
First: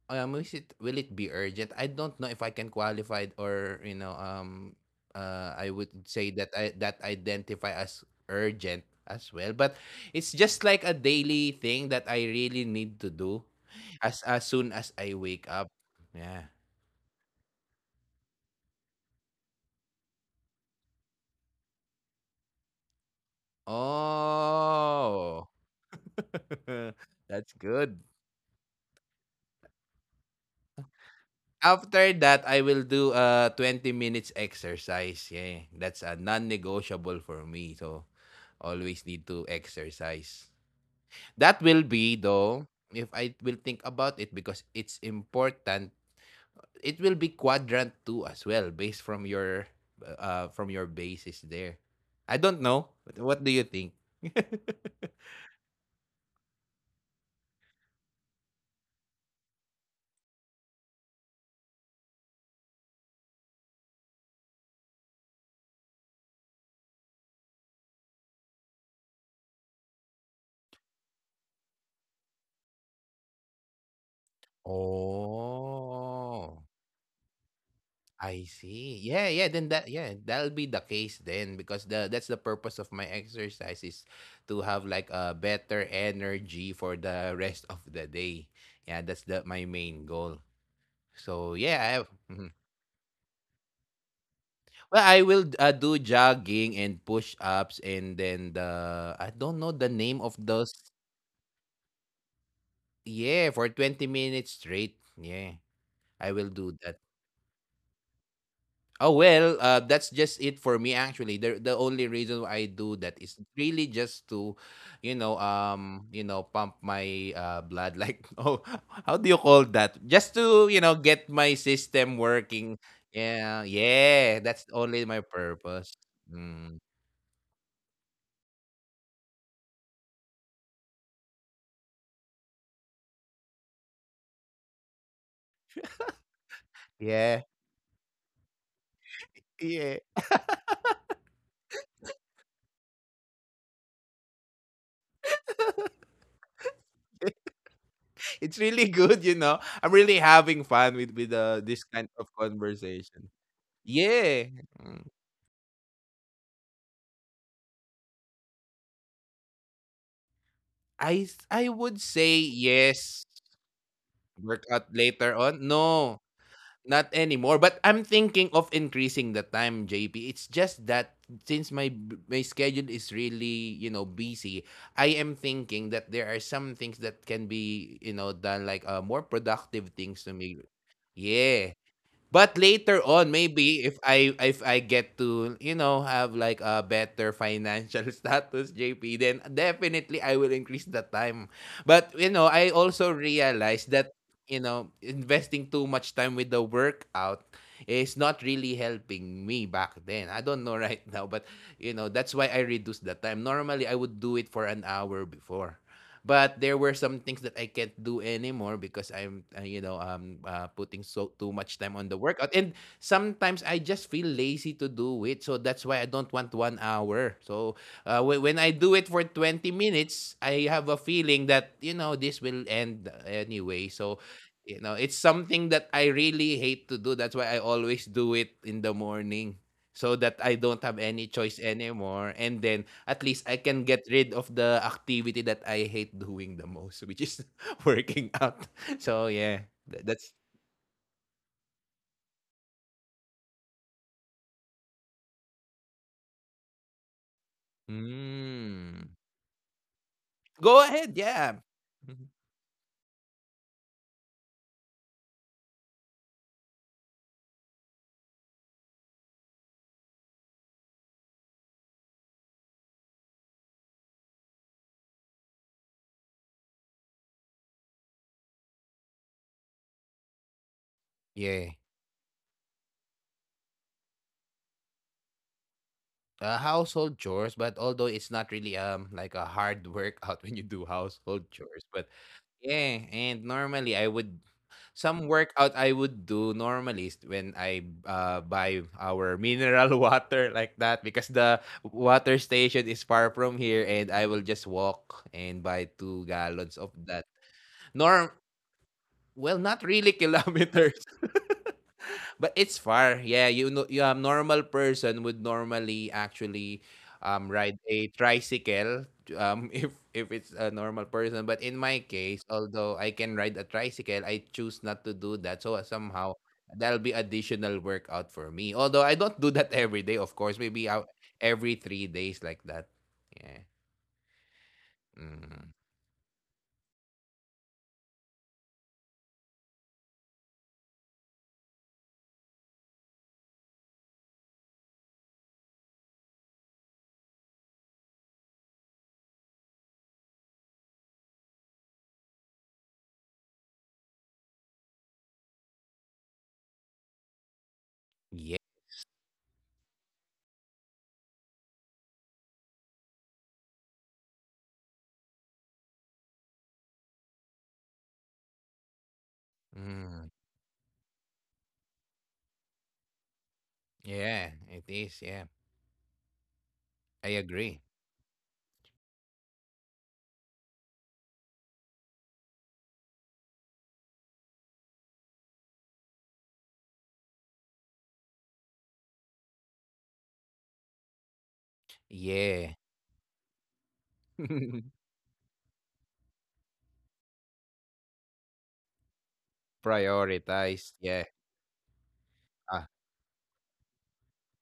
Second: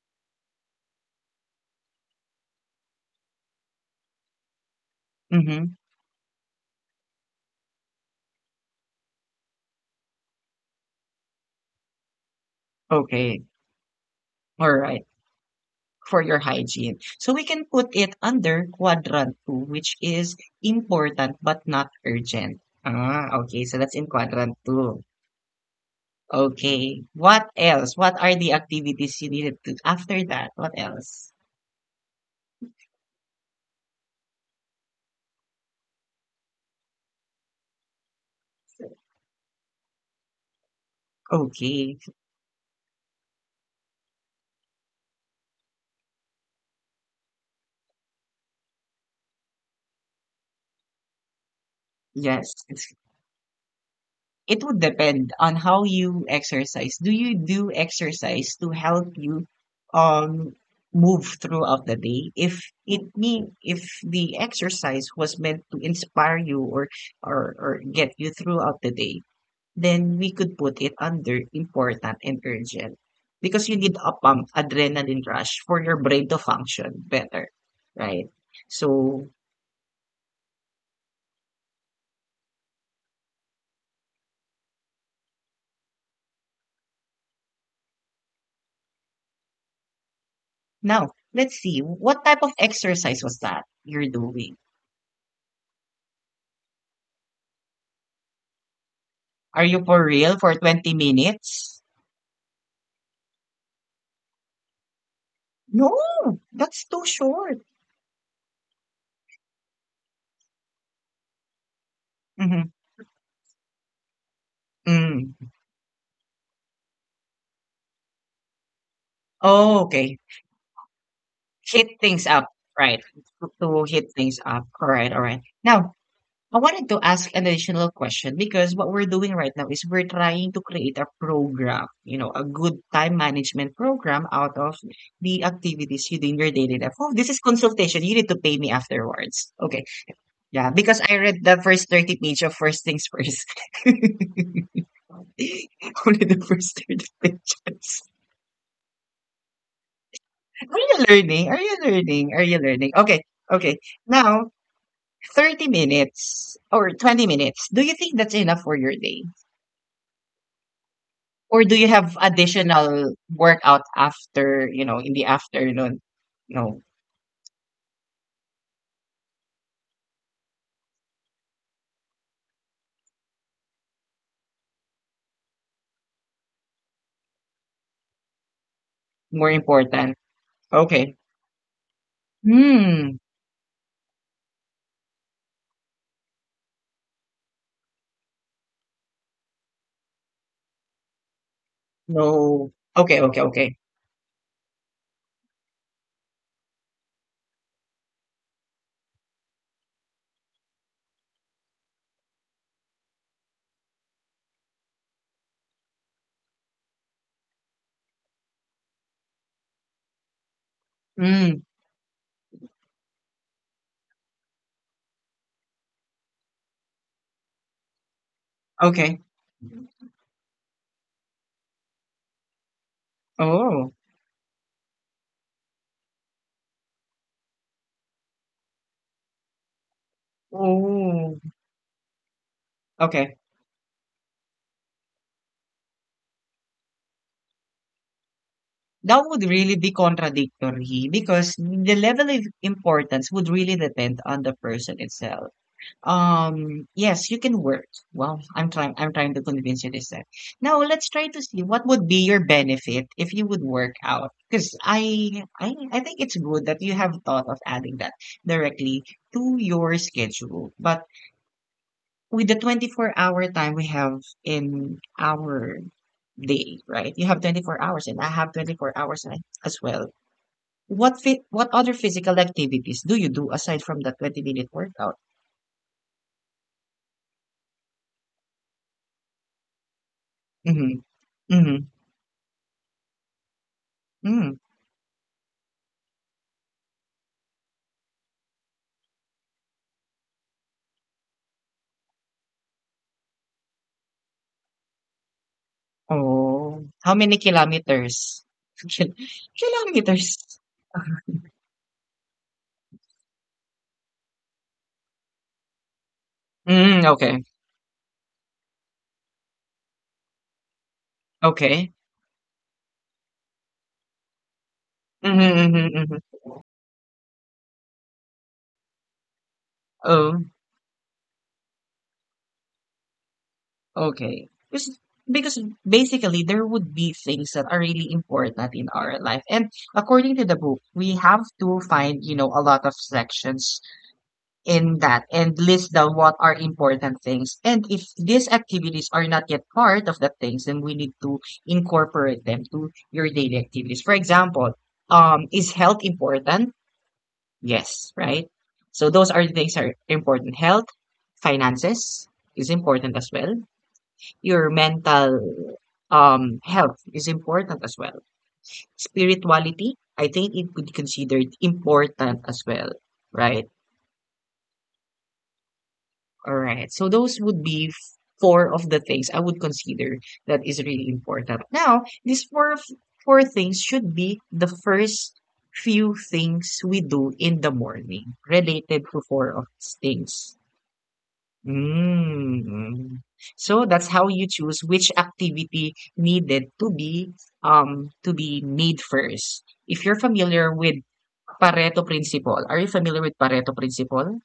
[SPEAKER 2] Um, is it, will it be urgent? I don't know if I can qualify it, or I
[SPEAKER 1] Mm-hmm.
[SPEAKER 2] would say that I, that identify as urgent as well. But it's just like a daily thing that I really need to do
[SPEAKER 1] Okay.
[SPEAKER 2] as soon
[SPEAKER 1] All
[SPEAKER 2] as I
[SPEAKER 1] right.
[SPEAKER 2] wake up.
[SPEAKER 1] For your
[SPEAKER 2] Yeah.
[SPEAKER 1] hygiene. So we can put it under quadrant two, which is important but not urgent. Ah, okay. So that's in quadrant two.
[SPEAKER 2] Oh.
[SPEAKER 1] Okay.
[SPEAKER 2] That's
[SPEAKER 1] What
[SPEAKER 2] good.
[SPEAKER 1] else? What are the activities you needed to after that? What else?
[SPEAKER 2] After that, I will do a 20 minutes exercise. Yeah. That's a non-negotiable for me. So always need to exercise. That
[SPEAKER 1] Okay.
[SPEAKER 2] will be, though, if I will think about it, because it's important, it will be quadrant 2 as well based from your basis there. I
[SPEAKER 1] Yes.
[SPEAKER 2] don't know. What do you think?
[SPEAKER 1] It would depend on how you exercise. Do you do exercise to help you um move throughout the day? If it need if the exercise was meant to inspire you or get you throughout the day, then we could put it under important and urgent. Because you need a pump adrenaline rush for your brain to
[SPEAKER 2] Oh,
[SPEAKER 1] function better. Right?
[SPEAKER 2] I see. Yeah,
[SPEAKER 1] So
[SPEAKER 2] yeah. Then that, yeah, that'll be the case then, because the that's the purpose of my exercise is to have like a better energy for the rest of the day. Yeah, that's the my main goal.
[SPEAKER 1] now
[SPEAKER 2] So
[SPEAKER 1] let's
[SPEAKER 2] yeah, I
[SPEAKER 1] see
[SPEAKER 2] have.
[SPEAKER 1] what
[SPEAKER 2] Mm-hmm.
[SPEAKER 1] type of exercise was that you're doing?
[SPEAKER 2] Well, I will do jogging and push-ups, and then the I don't know
[SPEAKER 1] Are
[SPEAKER 2] the
[SPEAKER 1] you for
[SPEAKER 2] name of
[SPEAKER 1] real for
[SPEAKER 2] those.
[SPEAKER 1] 20 minutes?
[SPEAKER 2] Yeah, for 20 minutes straight. Yeah, I will
[SPEAKER 1] No,
[SPEAKER 2] do that.
[SPEAKER 1] that's too short.
[SPEAKER 2] Oh well, that's just it for me, actually. The only reason why I
[SPEAKER 1] hmm
[SPEAKER 2] do that is really just to,
[SPEAKER 1] Mm.
[SPEAKER 2] pump my blood. Like, oh, how do you call
[SPEAKER 1] Oh,
[SPEAKER 2] that?
[SPEAKER 1] okay.
[SPEAKER 2] Just to get my
[SPEAKER 1] Hit
[SPEAKER 2] system
[SPEAKER 1] things up,
[SPEAKER 2] working.
[SPEAKER 1] right?
[SPEAKER 2] Yeah,
[SPEAKER 1] To hit
[SPEAKER 2] yeah,
[SPEAKER 1] things
[SPEAKER 2] that's
[SPEAKER 1] up.
[SPEAKER 2] only
[SPEAKER 1] All right,
[SPEAKER 2] my
[SPEAKER 1] all right.
[SPEAKER 2] purpose.
[SPEAKER 1] Now, I
[SPEAKER 2] Mm.
[SPEAKER 1] wanted to ask an additional question because what we're doing right now is we're trying to create a program, you know, a good time management program out of the activities you do in your daily life. Oh, this
[SPEAKER 2] Yeah,
[SPEAKER 1] is consultation. You need to pay me afterwards.
[SPEAKER 2] yeah.
[SPEAKER 1] Okay. Yeah, because I read the first 30 page of First Things First. Only the first three digits.
[SPEAKER 2] It's really good, you know. I'm really having
[SPEAKER 1] Are
[SPEAKER 2] fun with
[SPEAKER 1] you learning? Are
[SPEAKER 2] this
[SPEAKER 1] you
[SPEAKER 2] kind of
[SPEAKER 1] learning? Are you learning?
[SPEAKER 2] conversation.
[SPEAKER 1] Okay, okay.
[SPEAKER 2] Yeah.
[SPEAKER 1] Now,
[SPEAKER 2] Mm.
[SPEAKER 1] 30 minutes or 20 minutes. Do you think that's enough for your day?
[SPEAKER 2] I
[SPEAKER 1] Or
[SPEAKER 2] would
[SPEAKER 1] do you
[SPEAKER 2] say
[SPEAKER 1] have
[SPEAKER 2] yes.
[SPEAKER 1] additional workout
[SPEAKER 2] Workout
[SPEAKER 1] after, you know,
[SPEAKER 2] later
[SPEAKER 1] in the
[SPEAKER 2] on. No,
[SPEAKER 1] afternoon? No,
[SPEAKER 2] not anymore. But I'm thinking of increasing the time, JP. It's just that since my schedule is really, busy, I am thinking that there are some things that can be, done like more
[SPEAKER 1] more
[SPEAKER 2] productive things to
[SPEAKER 1] important.
[SPEAKER 2] me.
[SPEAKER 1] Okay.
[SPEAKER 2] Yeah. But later on,
[SPEAKER 1] Hmm.
[SPEAKER 2] maybe if I get to have like a better financial status, JP, then definitely I will increase the time. But I
[SPEAKER 1] No.
[SPEAKER 2] also
[SPEAKER 1] Okay, okay,
[SPEAKER 2] realized
[SPEAKER 1] okay.
[SPEAKER 2] that investing too much time with the workout is not really helping me back then. I don't know right now, but that's why I reduced the time. Normally, I would do it for an hour before. But there were some things that I can't do anymore because I'm, putting so too
[SPEAKER 1] Hmm.
[SPEAKER 2] much time on the workout. And sometimes I just feel lazy to do it, so that's why I don't want 1 hour. So when I do it for
[SPEAKER 1] Okay.
[SPEAKER 2] 20 minutes, I have a feeling that this will end anyway.
[SPEAKER 1] Oh.
[SPEAKER 2] So it's something that I really hate to do, that's why I always do it in the morning, so that I don't have any
[SPEAKER 1] Oh.
[SPEAKER 2] choice anymore, and then at least
[SPEAKER 1] Okay.
[SPEAKER 2] I can get rid of the activity that I hate doing the most, which is working out. So
[SPEAKER 1] That would
[SPEAKER 2] yeah,
[SPEAKER 1] really
[SPEAKER 2] tha
[SPEAKER 1] be
[SPEAKER 2] that's
[SPEAKER 1] contradictory because the level of importance would really depend on the person itself. Yes, you can work. Well, I'm trying
[SPEAKER 2] mm.
[SPEAKER 1] I'm trying to convince you this time.
[SPEAKER 2] Go
[SPEAKER 1] Now
[SPEAKER 2] ahead,
[SPEAKER 1] let's try to
[SPEAKER 2] yeah.
[SPEAKER 1] see what would
[SPEAKER 2] Mhm.
[SPEAKER 1] be your benefit if you would work out. Because I think it's good that you have thought of adding that directly to your schedule. But with the 24-hour time we have in our day, right? You have 24 hours and I have 24 hours as well. What phy
[SPEAKER 2] Yeah.
[SPEAKER 1] what other physical activities do you do aside from the 20-minute workout?
[SPEAKER 2] Household chores, but although it's not really, like a hard workout when you do
[SPEAKER 1] Mhm,
[SPEAKER 2] household chores,
[SPEAKER 1] mhm,
[SPEAKER 2] but yeah, and normally I would
[SPEAKER 1] mm.
[SPEAKER 2] some workout I would do normally is when I buy our mineral water like that, because the water station is far from here, and I will just walk and buy 2 gallons
[SPEAKER 1] Oh,
[SPEAKER 2] of
[SPEAKER 1] how
[SPEAKER 2] that.
[SPEAKER 1] many
[SPEAKER 2] Norm
[SPEAKER 1] kilometers? Kil
[SPEAKER 2] well, not really
[SPEAKER 1] kilometers.
[SPEAKER 2] kilometers. But it's far. Yeah, you a normal person would normally actually
[SPEAKER 1] Mm, okay,
[SPEAKER 2] ride a tricycle if it's a normal person. But in my
[SPEAKER 1] okay.
[SPEAKER 2] case, although I can ride a tricycle, I choose not to do
[SPEAKER 1] Mhm,
[SPEAKER 2] that. So
[SPEAKER 1] mhm, mhm.
[SPEAKER 2] somehow that'll be additional workout for me. Although I don't do that every day, of
[SPEAKER 1] Oh,
[SPEAKER 2] course. Maybe out every 3 days like that. Yeah.
[SPEAKER 1] okay. 'Cause
[SPEAKER 2] Mm.
[SPEAKER 1] because basically there would be things that are really important in our life. And according to the book, we have to find, you know, a lot of sections in that and list down what are important things. And if these activities are not yet part of the things, then we need to incorporate them to your daily activities. For example, is health important? Yes,
[SPEAKER 2] Yeah.
[SPEAKER 1] right? So those are the things that are important. Health, finances is important as well. Your mental health is important as well. Spirituality,
[SPEAKER 2] Mm.
[SPEAKER 1] I think it could be considered important as well, right?
[SPEAKER 2] Yeah. It is. Yeah.
[SPEAKER 1] All right. So
[SPEAKER 2] I
[SPEAKER 1] those would
[SPEAKER 2] agree.
[SPEAKER 1] be four of the things I would consider that is really important. Now, four things should be the first few things we do in the morning related to four of these things.
[SPEAKER 2] Yeah.
[SPEAKER 1] Mm. So that's how you choose which activity needed to be to be made first. If you're familiar
[SPEAKER 2] Prioritize.
[SPEAKER 1] with
[SPEAKER 2] Yeah.
[SPEAKER 1] Pareto principle,
[SPEAKER 2] Ah.
[SPEAKER 1] are you familiar with Pareto principle?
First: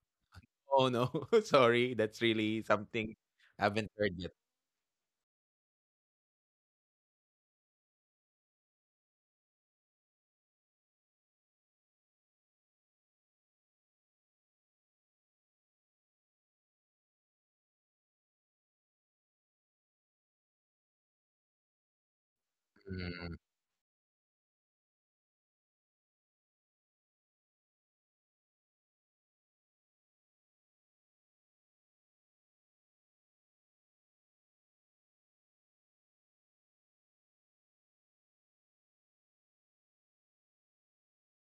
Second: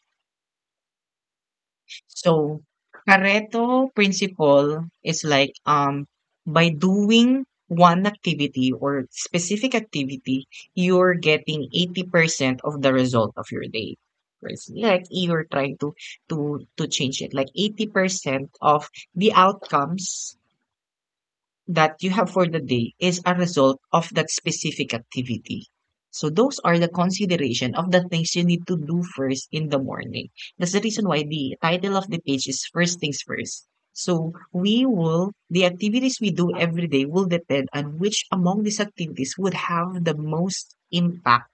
[SPEAKER 2] Oh, no. Sorry, that's really
[SPEAKER 1] So,
[SPEAKER 2] something I haven't
[SPEAKER 1] Pareto
[SPEAKER 2] heard yet.
[SPEAKER 1] principle is like by doing one activity or specific activity, you're getting 80% of the result of your day. Whereas, like you're trying to change it, like 80% of the outcomes that you have for the day is
[SPEAKER 2] Mm.
[SPEAKER 1] a result of that specific activity. So those are the consideration of the things you need to do first in the morning. That's the reason why the title of the page is first things first. So we will the activities we do every day will depend on which among these activities would have the most impact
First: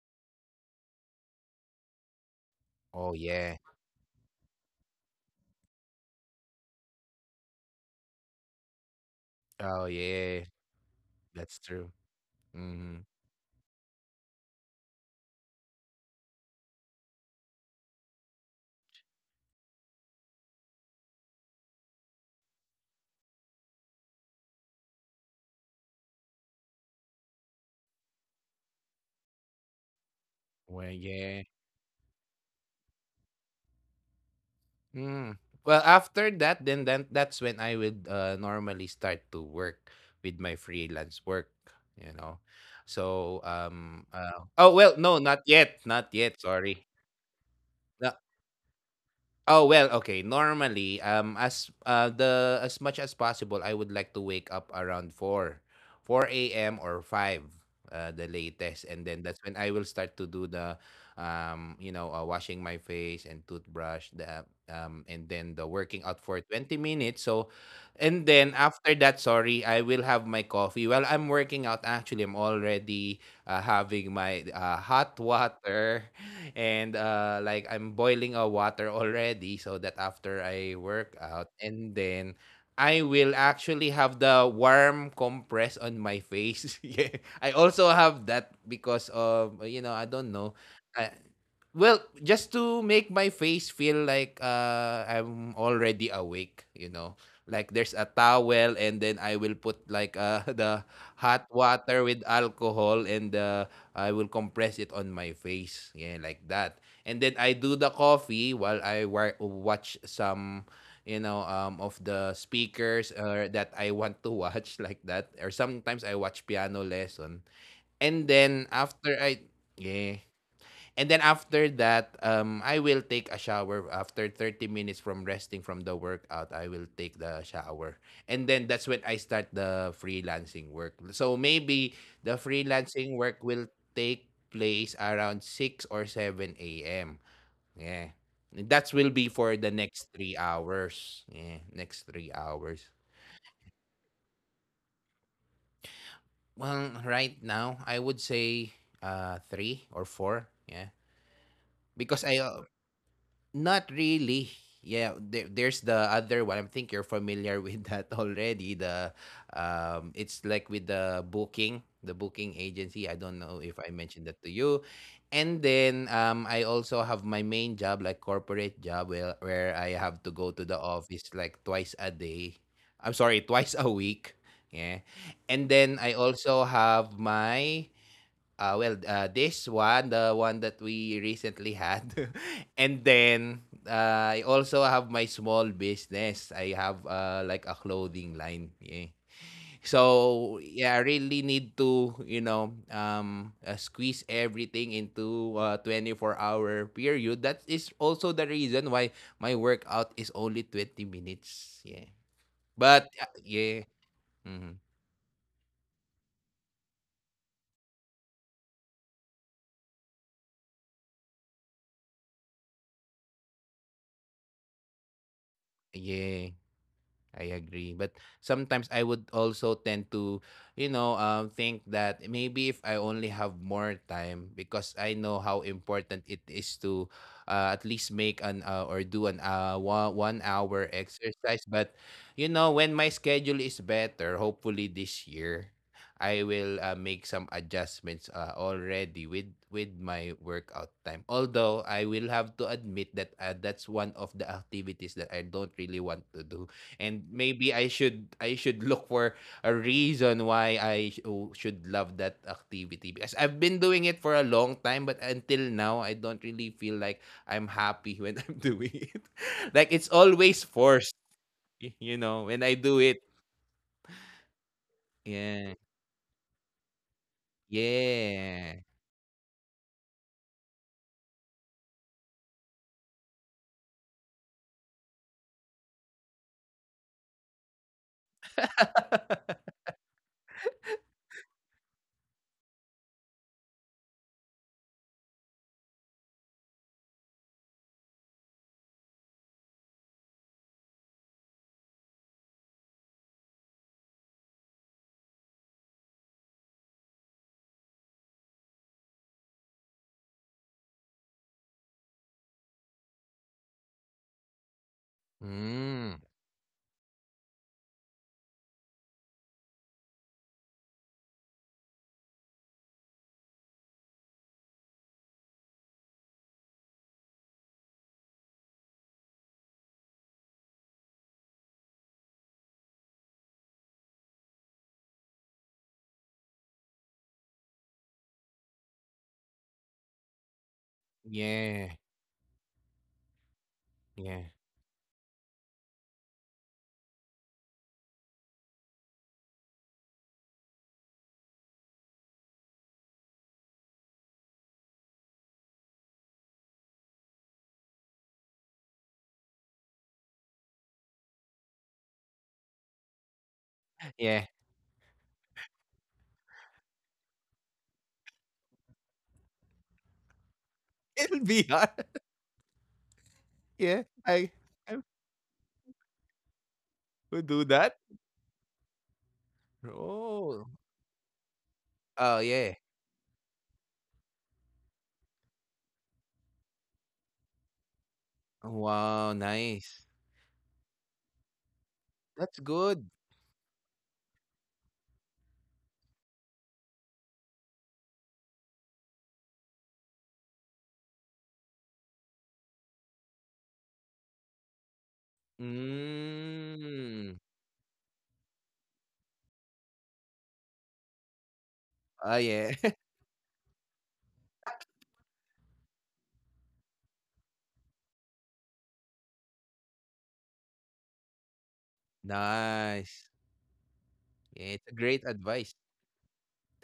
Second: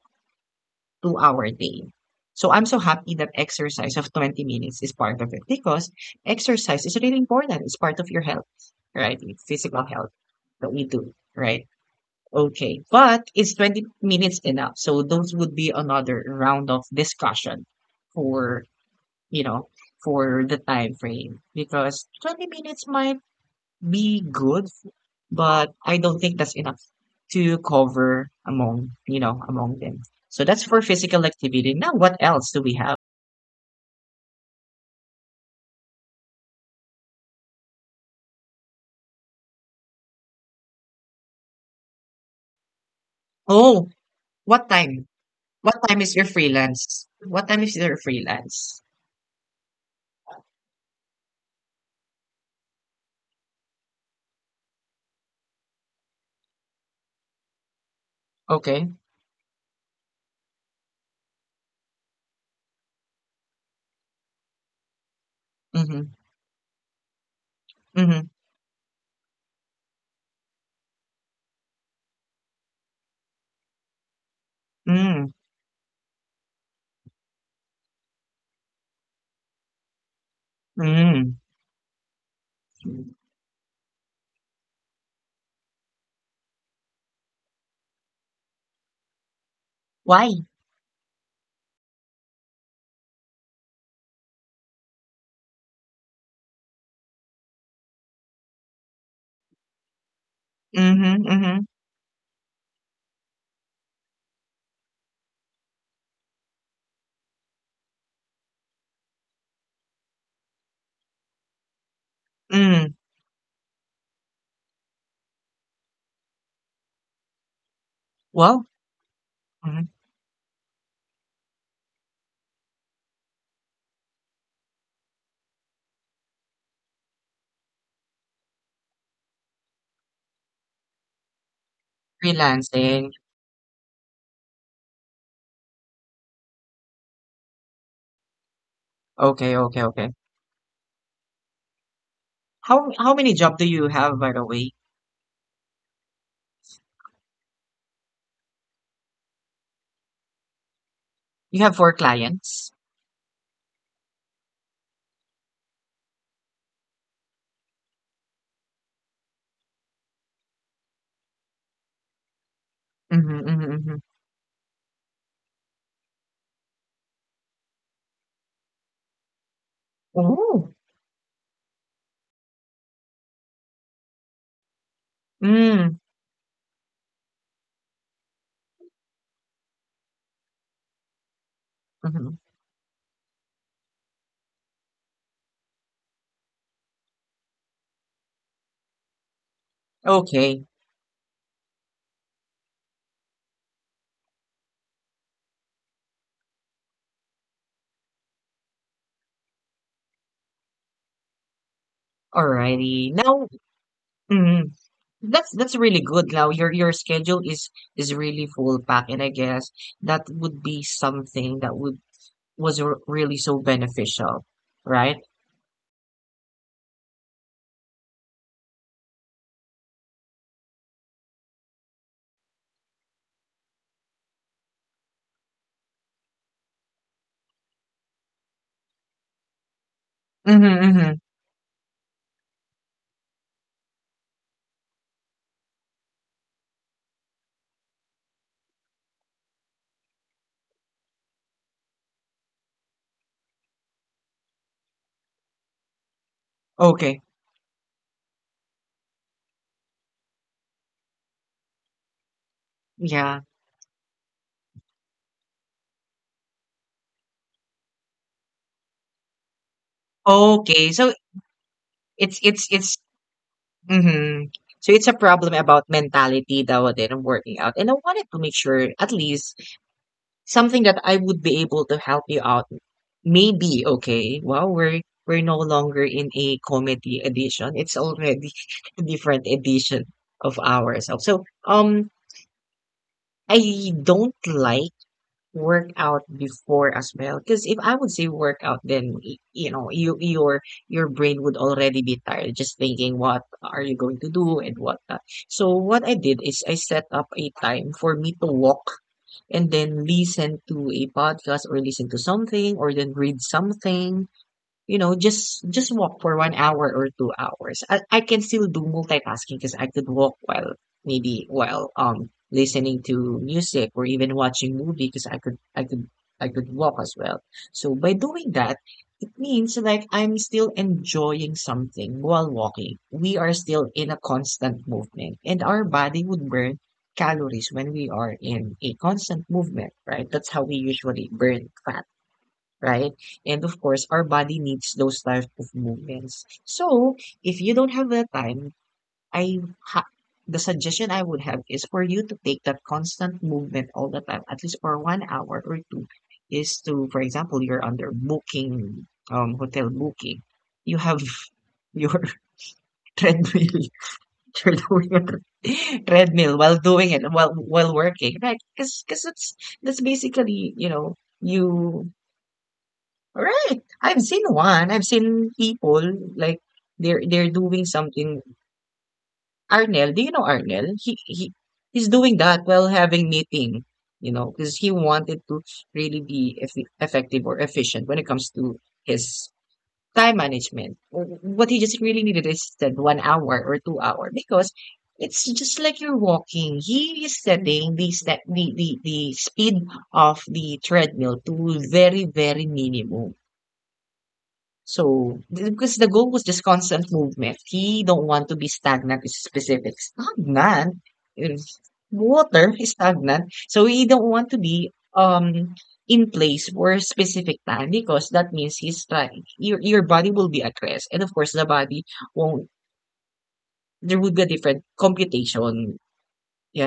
[SPEAKER 1] two-hour day. So I'm so
[SPEAKER 2] Oh,
[SPEAKER 1] happy that
[SPEAKER 2] yeah.
[SPEAKER 1] exercise of 20 minutes is part of it because exercise is really important. It's part of your health, right? Physical
[SPEAKER 2] Oh,
[SPEAKER 1] health
[SPEAKER 2] yeah.
[SPEAKER 1] that we do,
[SPEAKER 2] That's
[SPEAKER 1] right?
[SPEAKER 2] true.
[SPEAKER 1] Okay.
[SPEAKER 2] Mhm.
[SPEAKER 1] But is 20 minutes enough? So those would be another round of discussion for, you know, for the time frame because 20 minutes might be good, but I don't think that's enough to cover among, you know, among them. So that's for
[SPEAKER 2] Well,
[SPEAKER 1] physical
[SPEAKER 2] yeah.
[SPEAKER 1] activity. Now, what else do we have?
[SPEAKER 2] Mm. Well, after that, then that's when I would normally start to work with my freelance work, you know. So,
[SPEAKER 1] Oh, what
[SPEAKER 2] oh well,
[SPEAKER 1] time?
[SPEAKER 2] no, not yet,
[SPEAKER 1] What time
[SPEAKER 2] not
[SPEAKER 1] is your
[SPEAKER 2] yet. Sorry.
[SPEAKER 1] freelance? What time is your
[SPEAKER 2] No,
[SPEAKER 1] freelance?
[SPEAKER 2] oh well, okay. Normally, as much as possible, I would like to wake up around four, 4 a.m. or five, the latest,
[SPEAKER 1] Okay.
[SPEAKER 2] and then that's when I will start to do the, washing my face and toothbrush, the and then the
[SPEAKER 1] Mm-hmm.
[SPEAKER 2] working out for 20 minutes. So, and
[SPEAKER 1] Mm-hmm.
[SPEAKER 2] then after that, sorry, I will have my coffee. While I'm working out, actually, I'm already having my hot
[SPEAKER 1] Mm.
[SPEAKER 2] water. And like, I'm boiling a water already, so that after I work
[SPEAKER 1] Mm.
[SPEAKER 2] out, and then I will actually have the warm compress on my face. Yeah. I also have that because of, you know, I
[SPEAKER 1] Why?
[SPEAKER 2] don't know. Well, just to make my face feel like I'm already awake. Like, there's a towel, and then I will put like the
[SPEAKER 1] Mm-hmm. Mm-hmm.
[SPEAKER 2] hot water with alcohol, and I will compress it on my face, yeah, like that. And then I do the coffee while I watch some, of the
[SPEAKER 1] Mm.
[SPEAKER 2] speakers that I want to watch, like that. Or sometimes I watch piano lesson, and
[SPEAKER 1] Well,
[SPEAKER 2] then after I,
[SPEAKER 1] mhm.
[SPEAKER 2] yeah. And then after that, I will take a shower after 30 minutes from resting from the workout. I will take the shower. And then that's when I start the freelancing work. So maybe the
[SPEAKER 1] Freelancing.
[SPEAKER 2] freelancing work will take place around six or 7 a.m. Yeah. That will be
[SPEAKER 1] Okay,
[SPEAKER 2] for
[SPEAKER 1] okay,
[SPEAKER 2] the
[SPEAKER 1] okay.
[SPEAKER 2] next 3 hours. Yeah, next three hours.
[SPEAKER 1] How many job do you have by the way?
[SPEAKER 2] Well, right now, I would say three or four. Yeah.
[SPEAKER 1] You have four
[SPEAKER 2] Because I,
[SPEAKER 1] clients.
[SPEAKER 2] not really. Yeah, there's the other one. I think you're familiar with that already. The it's like with the booking agency. I
[SPEAKER 1] Mm-hmm.
[SPEAKER 2] don't
[SPEAKER 1] Mm-hmm.
[SPEAKER 2] know
[SPEAKER 1] Mm-hmm.
[SPEAKER 2] if I mentioned that to you. And then I also have my main job, like corporate job, where I have to go
[SPEAKER 1] Oh.
[SPEAKER 2] to the office like twice a day. I'm sorry, twice a week. Yeah. And
[SPEAKER 1] Mm,
[SPEAKER 2] then I also have this one, the one that we recently had.
[SPEAKER 1] mhm.
[SPEAKER 2] And then I also have my small business. I have like a clothing line. Yeah. So,
[SPEAKER 1] Okay.
[SPEAKER 2] yeah, I really need to, squeeze everything into a 24-hour period. That is also the reason why my workout is only 20 minutes. Yeah.
[SPEAKER 1] Alrighty.
[SPEAKER 2] But,
[SPEAKER 1] Now,
[SPEAKER 2] yeah.
[SPEAKER 1] mm,
[SPEAKER 2] Mhm,
[SPEAKER 1] that's really good. Now your schedule is really full pack, and I guess that would be something that would was r really so beneficial, right?
[SPEAKER 2] yeah. I agree. But sometimes I would also tend to, think that maybe if I only have more time, because I know how important it is to at least make an or do an one
[SPEAKER 1] Mm-hmm,
[SPEAKER 2] hour
[SPEAKER 1] mm-hmm.
[SPEAKER 2] exercise. But, when my schedule is better, hopefully this year, I will make some adjustments already with my workout time. Although I will have to admit that that's one of the activities that I don't really want to do,
[SPEAKER 1] Okay.
[SPEAKER 2] and maybe I should look for a reason why I oh, should love that activity, because
[SPEAKER 1] Yeah.
[SPEAKER 2] I've been doing it for a long time, but until now I don't really feel like I'm happy when I'm doing it, like it's always
[SPEAKER 1] Okay. So
[SPEAKER 2] forced, you know, when I
[SPEAKER 1] it's
[SPEAKER 2] do it.
[SPEAKER 1] mm-hmm. So it's a problem
[SPEAKER 2] Yeah,
[SPEAKER 1] about mentality that would then working out. And I wanted to make
[SPEAKER 2] yeah.
[SPEAKER 1] sure at least something that I would be able to help you out. Maybe, okay. Wow, we're no longer in a comedy edition. It's already a different edition of ourselves. So, I don't like workout before as well. Because if I would say workout, then you know, your brain would already be tired just thinking what are you going to do and what not. So what I did is I set up a time for me to walk and then listen to a podcast or listen to something or then read something, you know, just walk
[SPEAKER 2] Mm,
[SPEAKER 1] for 1 hour or 2 hours. I can still do multitasking because I could walk while maybe while listening to music or even watching movie because I could walk as well. So by doing that, it means like I'm still enjoying something while walking. We are still in a constant movement, and our body would burn calories when we are in a constant movement, right? That's how we usually burn
[SPEAKER 2] yeah,
[SPEAKER 1] fat, right? And of course, our
[SPEAKER 2] yeah,
[SPEAKER 1] body needs those type of movements. So, if you don't have the time, I ha- the suggestion I would have is for you to take that constant movement all the time, at least for 1 hour or two, is to, for example, you're under booking, hotel booking. You have your treadmill.
[SPEAKER 2] yeah.
[SPEAKER 1] You're doing a treadmill while doing it while working, right? Because that's basically, you know,
[SPEAKER 2] It'll be hard.
[SPEAKER 1] you. Right.
[SPEAKER 2] Yeah,
[SPEAKER 1] I've seen
[SPEAKER 2] I
[SPEAKER 1] one.
[SPEAKER 2] I
[SPEAKER 1] I've seen people like they're
[SPEAKER 2] would do
[SPEAKER 1] doing
[SPEAKER 2] that.
[SPEAKER 1] something. Arnel, do you know
[SPEAKER 2] Oh.
[SPEAKER 1] Arnel? He's doing
[SPEAKER 2] Oh,
[SPEAKER 1] that
[SPEAKER 2] yeah.
[SPEAKER 1] while having meeting, you know, because he wanted to really be effective or efficient when it comes to
[SPEAKER 2] Wow,
[SPEAKER 1] his
[SPEAKER 2] nice.
[SPEAKER 1] time management. What he just really needed
[SPEAKER 2] That's
[SPEAKER 1] is that
[SPEAKER 2] good.
[SPEAKER 1] 1 hour or 2 hour because it's just like you're walking. He is setting the speed of the treadmill to very, very minimum, so, because the goal was just constant
[SPEAKER 2] Mm.
[SPEAKER 1] movement. He don't want to be stagnant is specific. Stagnant? Is-
[SPEAKER 2] Oh,
[SPEAKER 1] Water
[SPEAKER 2] yeah.
[SPEAKER 1] is stagnant. So he don't want to be in place for a specific time because that means he's trying your body will be at rest. And of course the body won't,
[SPEAKER 2] Nice.
[SPEAKER 1] there would be a
[SPEAKER 2] Yeah,
[SPEAKER 1] different
[SPEAKER 2] it's a great advice.
[SPEAKER 1] computation.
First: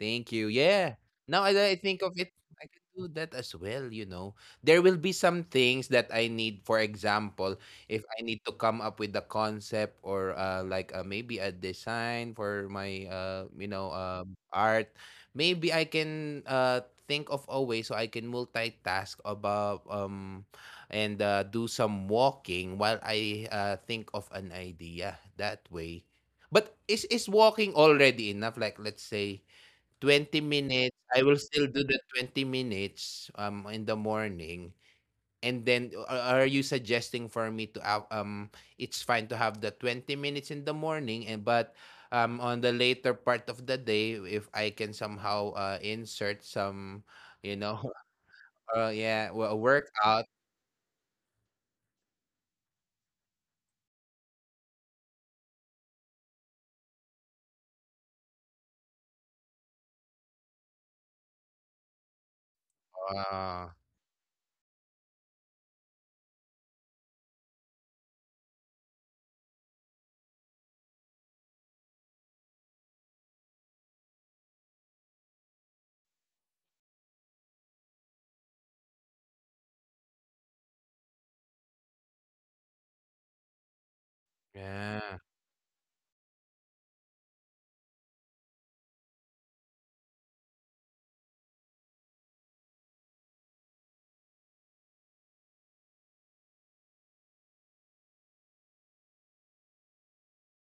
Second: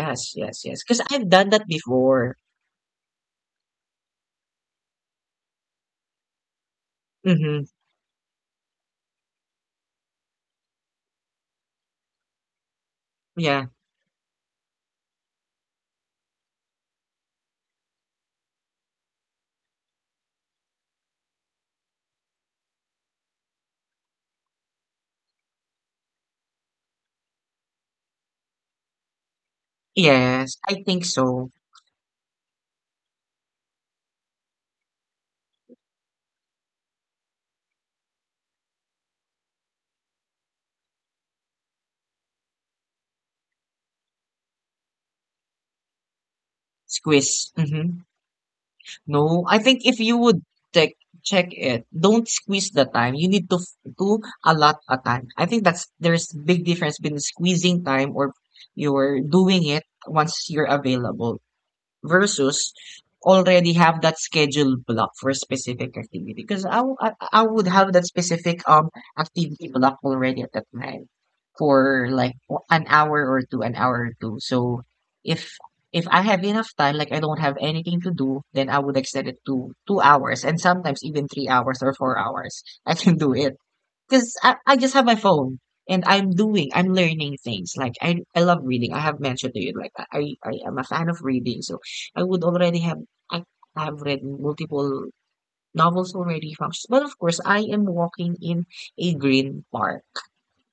[SPEAKER 2] Thank you.
[SPEAKER 1] yes, yes.
[SPEAKER 2] Yeah.
[SPEAKER 1] Because I've
[SPEAKER 2] Now
[SPEAKER 1] done that
[SPEAKER 2] that I think of it,
[SPEAKER 1] before.
[SPEAKER 2] I can do that as well, you know. There will be some things that I need, for example,
[SPEAKER 1] Mm-hmm.
[SPEAKER 2] if I need to come up with the concept or maybe a design for my
[SPEAKER 1] Yeah.
[SPEAKER 2] art, maybe I can think of a way so I can multitask about and do some walking while I think of an idea that way. But is walking already enough? Like let's say
[SPEAKER 1] Yes.
[SPEAKER 2] 20
[SPEAKER 1] I think
[SPEAKER 2] minutes, I
[SPEAKER 1] so.
[SPEAKER 2] will still do the 20 minutes in the morning. And then are you suggesting for me to have it's fine to have the 20 minutes in the morning and but on the later part of the day if I can somehow insert some
[SPEAKER 1] Squeeze.
[SPEAKER 2] you know
[SPEAKER 1] Mm-hmm.
[SPEAKER 2] yeah,
[SPEAKER 1] No, I think if you
[SPEAKER 2] workout.
[SPEAKER 1] would check check it, don't squeeze the time. You need to to allot a time. I think that's there's big difference between squeezing time or you're doing it once you're available, versus already
[SPEAKER 2] Uh,
[SPEAKER 1] have that scheduled block for a specific activity because I would have that specific activity block already at that time for like an hour or two, so if if I have enough time, like I don't have anything to do, then I would extend it to 2 hours, and sometimes even 3 hours or 4 hours I can do it because I just have my
[SPEAKER 2] yeah,
[SPEAKER 1] phone and I'm learning things. Like I love reading. I have mentioned to you, like I am a fan of reading. So I would already have, I have read multiple novels already. But of course, I am walking in a green park.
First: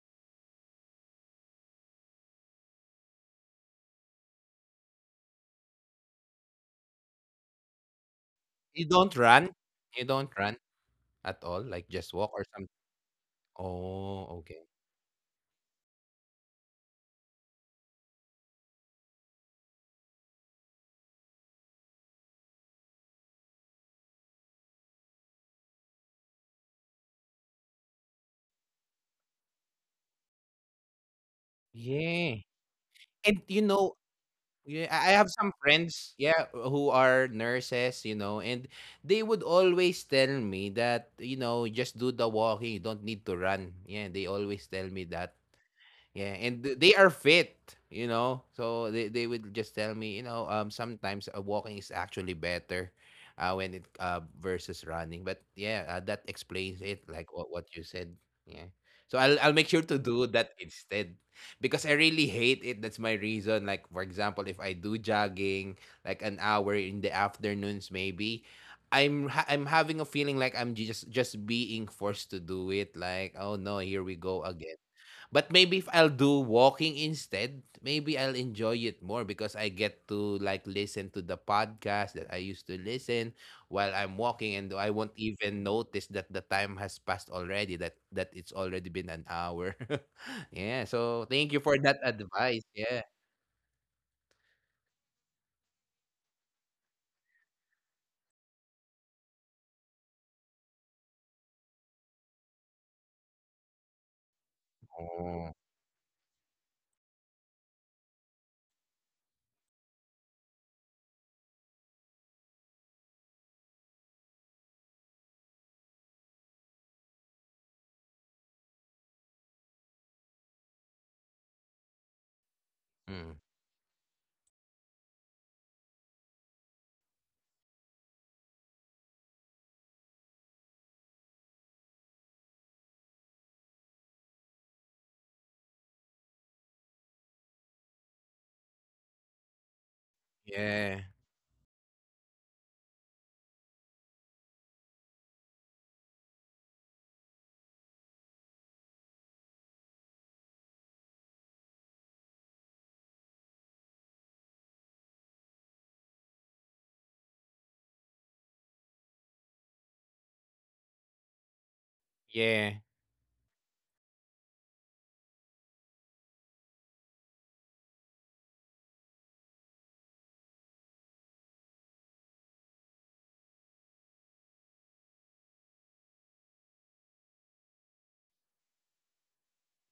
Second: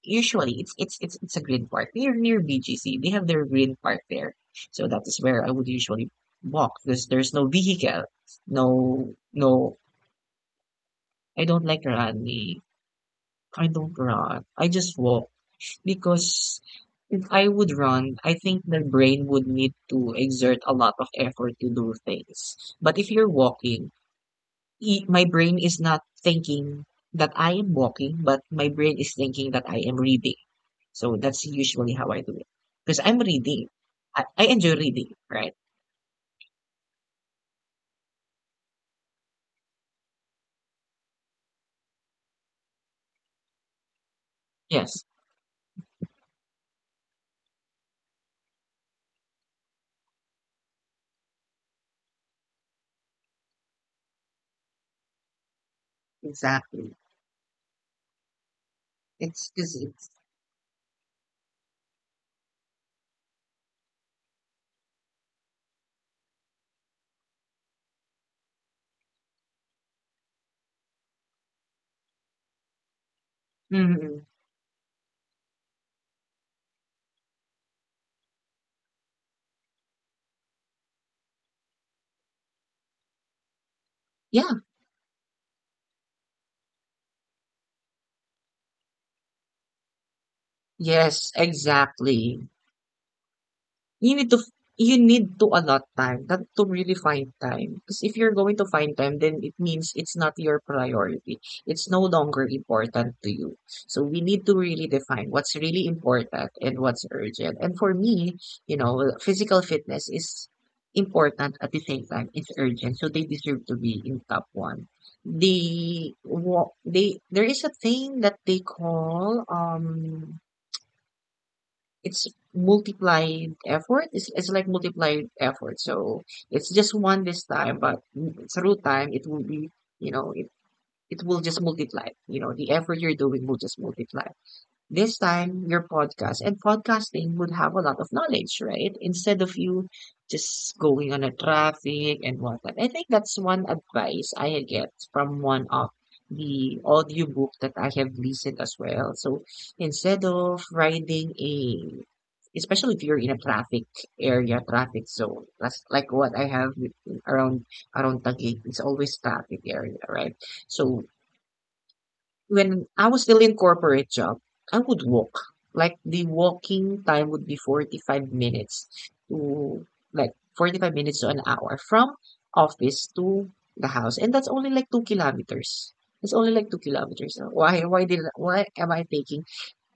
[SPEAKER 1] Usually, it's a green park near near BGC. They have their green park there, so that is where I would usually walk because there's no vehicle,
[SPEAKER 2] you
[SPEAKER 1] no
[SPEAKER 2] don't run,
[SPEAKER 1] no.
[SPEAKER 2] you don't run at
[SPEAKER 1] I
[SPEAKER 2] all,
[SPEAKER 1] don't like
[SPEAKER 2] like just walk or
[SPEAKER 1] running.
[SPEAKER 2] something.
[SPEAKER 1] I don't
[SPEAKER 2] Oh,
[SPEAKER 1] run.
[SPEAKER 2] okay.
[SPEAKER 1] I just walk. Because if I would run, I think the brain would need to exert a lot of effort to do things. But if you're walking, my brain is not thinking that I am walking, but my brain is thinking that I am reading. So that's usually how I do
[SPEAKER 2] Yeah,
[SPEAKER 1] it. Because I'm
[SPEAKER 2] and you
[SPEAKER 1] reading.
[SPEAKER 2] know,
[SPEAKER 1] I enjoy
[SPEAKER 2] yeah, I
[SPEAKER 1] reading,
[SPEAKER 2] have some
[SPEAKER 1] right?
[SPEAKER 2] friends, yeah, who are nurses, you know, and they would always tell me that, you know, just do the walking, you don't need to run. Yeah, they always tell me
[SPEAKER 1] Yes.
[SPEAKER 2] that. Yeah, and they are fit, you know. So they would just tell me, you know, sometimes walking is actually better, when it versus running. But yeah, that explains
[SPEAKER 1] Exactly.
[SPEAKER 2] it, like what you said. Yeah. So I'll
[SPEAKER 1] It's
[SPEAKER 2] make sure
[SPEAKER 1] because
[SPEAKER 2] to
[SPEAKER 1] it's.
[SPEAKER 2] do that instead, because I really hate it. That's my reason. Like for example, if I do jogging, like an hour in the afternoons, maybe. I'm having a feeling like I'm just being forced to do it, like oh no, here we
[SPEAKER 1] Mhm.
[SPEAKER 2] go again. But maybe if I'll do walking instead, maybe I'll enjoy it more because I get to like listen to the podcast that I used to listen while I'm walking
[SPEAKER 1] Yeah.
[SPEAKER 2] and I won't even notice that the time has passed already, that it's already been an hour. Yeah,
[SPEAKER 1] Yes,
[SPEAKER 2] so thank you for that
[SPEAKER 1] exactly.
[SPEAKER 2] advice. Yeah.
[SPEAKER 1] You need to you need to allot time that to really find time. Because if you're going to find time, then it means it's not your priority. It's no longer important to you. So we need to really define what's
[SPEAKER 2] Oh.
[SPEAKER 1] really important and what's urgent. And for me, you know, physical fitness is important. At the same time, it's urgent. So they deserve to be in top one. The wa- they there is a thing that they call it's
[SPEAKER 2] Mm.
[SPEAKER 1] multiplied effort. It's like multiplied effort. So it's just one this time, but through time, it will be, you know, it will just multiply. You know, the effort you're doing will just multiply. This time your podcast and podcasting would have a lot of knowledge, right, instead of you just
[SPEAKER 2] Yeah.
[SPEAKER 1] going on a traffic and whatnot. I think that's one advice I get from one of the audiobook that I have listened as well. So instead of riding a, especially if you're in a traffic area, traffic zone, that's like what I have around around Taguig. It's always traffic area, right? So
[SPEAKER 2] Yeah.
[SPEAKER 1] when I was still in corporate job, I would walk. Like the walking time would be 45 minutes to, like, 45 minutes to an hour from office to the house. And that's only like 2 kilometers. It's only like 2 kilometers. Why did why am I taking,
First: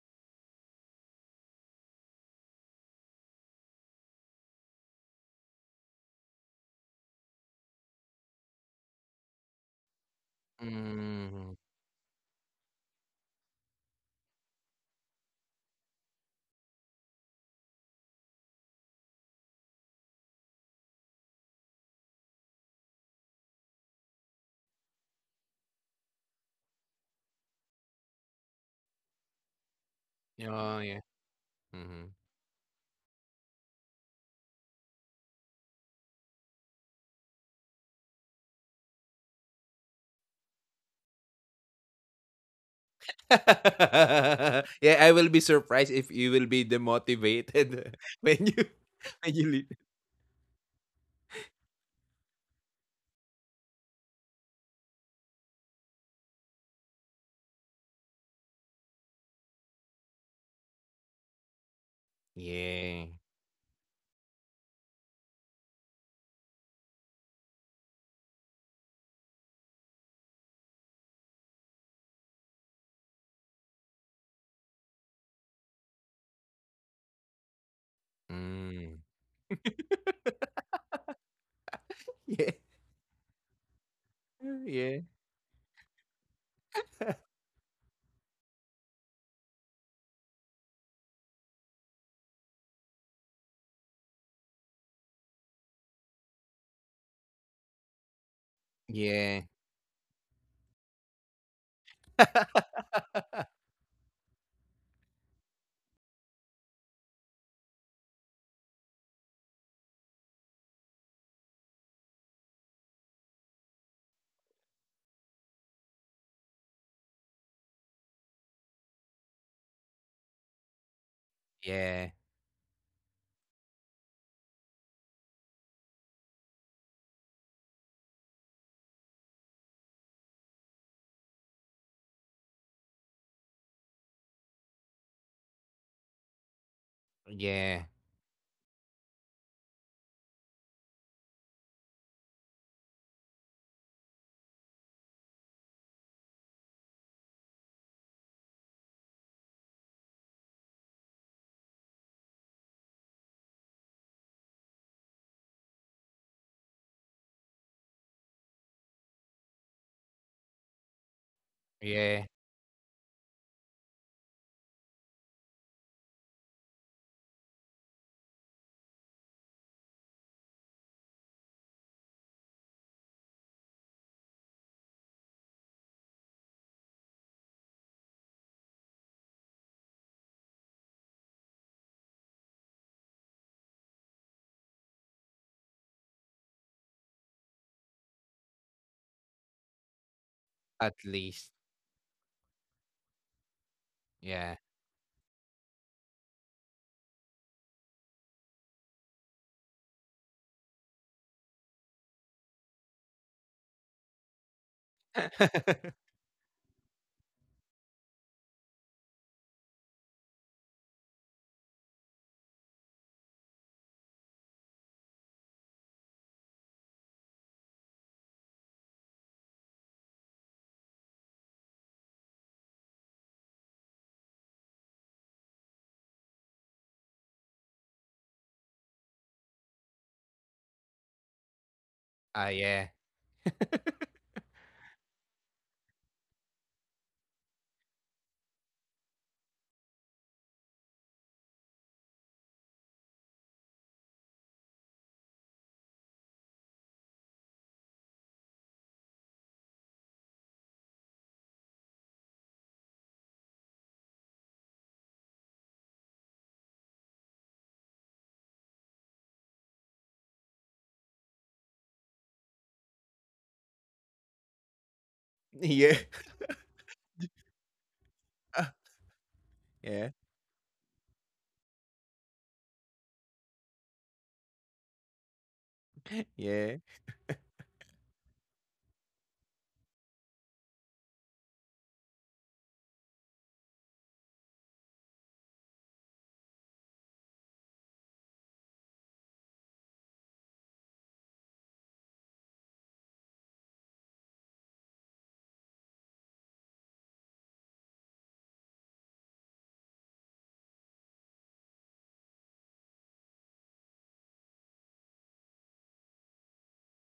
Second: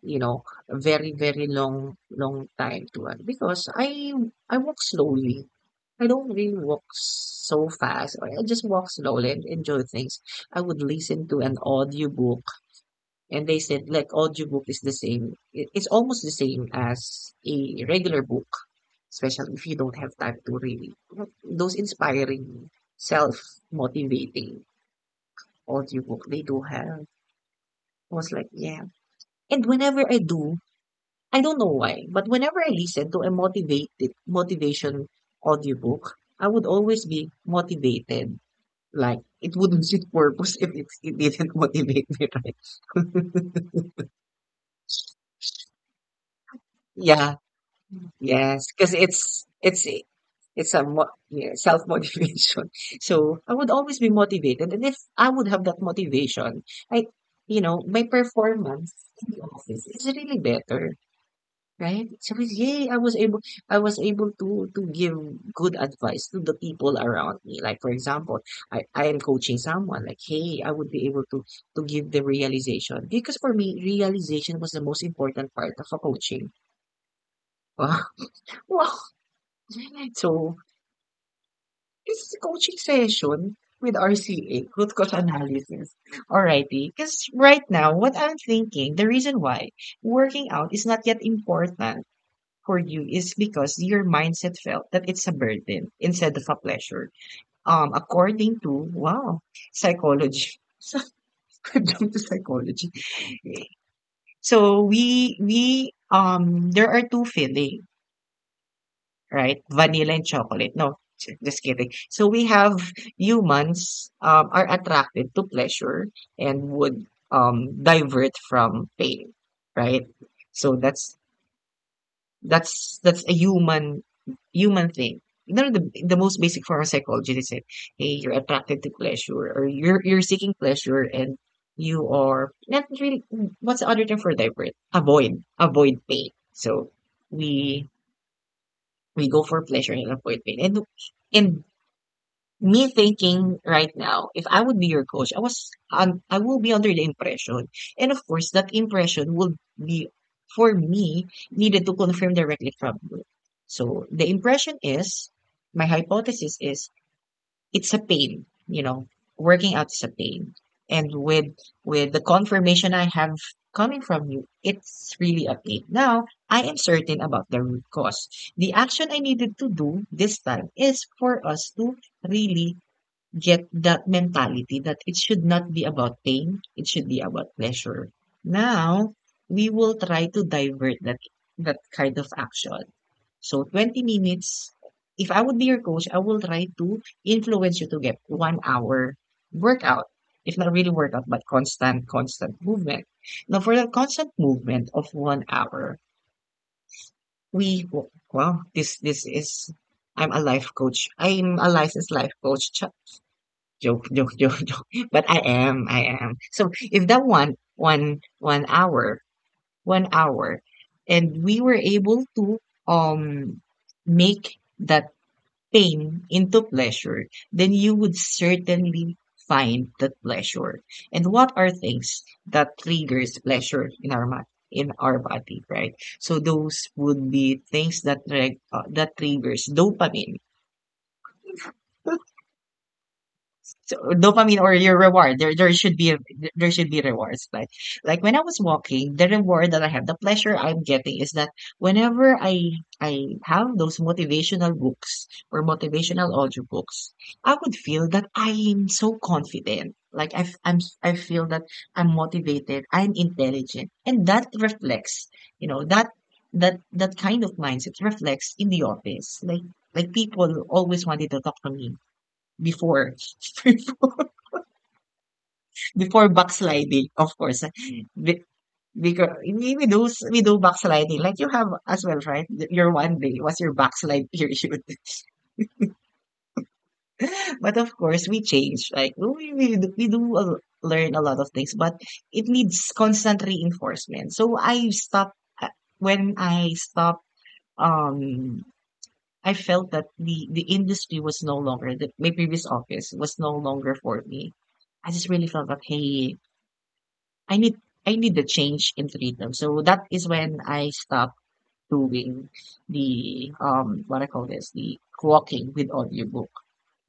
[SPEAKER 1] you know, a very, very long time to run? Because I walk slowly. I don't really walk so fast. I just walk slowly and enjoy things. I would listen to
[SPEAKER 2] Mm.
[SPEAKER 1] an audiobook, and they said like audiobook is the same, it's almost the same as a regular book, especially if you don't have time to read it. Those inspiring, self motivating audiobook, they do have. I was like, yeah. And whenever I do,
[SPEAKER 2] Oh, yeah.
[SPEAKER 1] I don't know why,
[SPEAKER 2] Mhm.
[SPEAKER 1] but whenever I listen to a motivated motivation audiobook, I would always be motivated. Like it wouldn't suit purpose if it didn't motivate me, right?
[SPEAKER 2] Yeah, I will be surprised if you will be
[SPEAKER 1] Yeah.
[SPEAKER 2] demotivated when you
[SPEAKER 1] Yes, because
[SPEAKER 2] when you
[SPEAKER 1] it's
[SPEAKER 2] leave.
[SPEAKER 1] it's it's a mo yeah, self-motivation. So I would always be motivated, and if I would have that motivation, I, you know, my performance in the office is really better, right? So it's, yay,
[SPEAKER 2] Yeah.
[SPEAKER 1] I was able to give good advice to the people around me. Like, for example, I am coaching someone, like, hey, I would be able to give the realization. Because for me, realization was the most important part of a coaching. Wow. Wow.
[SPEAKER 2] Mm.
[SPEAKER 1] So this is
[SPEAKER 2] Yeah.
[SPEAKER 1] coaching session with RCA, root
[SPEAKER 2] Yeah.
[SPEAKER 1] cause analysis. Alrighty. Because right now, what I'm thinking, the reason why working out is not yet important for you is because your mindset felt that it's a burden instead of a pleasure. According to,
[SPEAKER 2] Yeah.
[SPEAKER 1] wow, psychology. So I've gone to psychology. So we there are two feelings, right? Vanilla and chocolate. No, just kidding. So we have humans, are attracted to pleasure and would, divert from pain, right? So that's
[SPEAKER 2] Yeah.
[SPEAKER 1] that's that's a human human thing. You know, the most basic form of psychology is that, hey, you're attracted to pleasure, or you're seeking pleasure, and you are not really, what's the other term for divert? Avoid. Avoid pain. So
[SPEAKER 2] Yeah.
[SPEAKER 1] we we go for pleasure and avoid pain. And and me thinking right now, if I would be your coach, I was, I will be under the impression, and of course, that impression will be, for me, needed to confirm directly from you. So the impression is, my hypothesis is, it's a pain, you know, working out is a pain. And with the
[SPEAKER 2] Yeah.
[SPEAKER 1] confirmation I have coming from you, it's really a pain. Now, I am certain about the root cause. The action I needed to do this time is for us to really get that mentality that it should not be about pain, it should be about pleasure. Now, we will try to divert that that kind of action. So 20 minutes, if I would be your coach, I will try to influence you to get 1 hour workout. If not really
[SPEAKER 2] At
[SPEAKER 1] workout, but
[SPEAKER 2] least.
[SPEAKER 1] constant, constant movement. Now for the constant
[SPEAKER 2] Yeah.
[SPEAKER 1] movement of 1 hour, we, well, this is, I'm a life coach. I'm a licensed life coach. Joke, joke, joke, joke. But I am, I am. So if that one hour, 1 hour, and we were able to, um make that pain into pleasure, then you would certainly find that pleasure. And what are things that triggers pleasure in our mind, in our body, right? So those would be things that that triggers dopamine.
[SPEAKER 2] Ah, yeah.
[SPEAKER 1] So dopamine or your reward, there should be a, there should be rewards, like when I was walking, the reward that I have, the pleasure I'm getting is that whenever I I have those motivational books or motivational audiobooks, I would feel that I am so confident. Like I I'm I feel that I'm motivated, I'm intelligent, and that reflects, you know, that that kind of mindset reflects in the office. Like people always wanted to talk to me before.
[SPEAKER 2] Yeah.
[SPEAKER 1] Before backsliding, of course. Be- because we we
[SPEAKER 2] Yeah.
[SPEAKER 1] we do backsliding, like you have as well, right? Your one day was your backslide period,
[SPEAKER 2] Yeah.
[SPEAKER 1] but of course we change. Like we, we do learn a lot of things, but it needs constant reinforcement. So I stopped, when I stopped. Um, I felt that the industry was no longer, that my previous office was no longer for me. I just really felt that, hey, I need, I need a change in freedom. So that is when I stopped doing the, what I call this, the walking with audiobook.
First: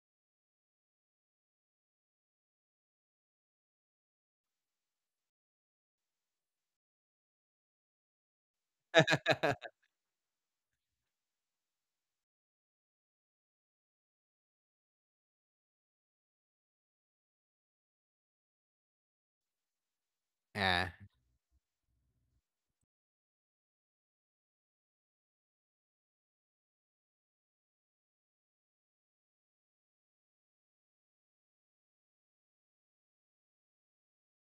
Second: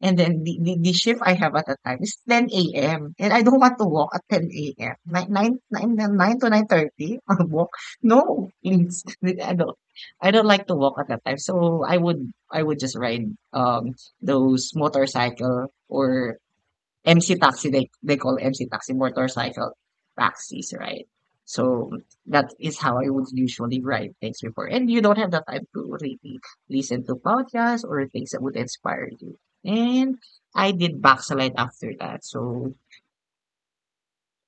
[SPEAKER 1] And then the shift I have at that time is 10 a.m. And I don't want to walk at 10 a.m. Nine to 9:30 walk. No, please. I don't, I don't like to walk at that time. So I would just ride, um those motorcycle, or MC taxi, they call MC taxi, motorcycle taxis,
[SPEAKER 2] Ah,
[SPEAKER 1] right? So that is how I would usually write things before. And you don't have the time to really listen to podcasts or things that would inspire you. And I did backslide after that. So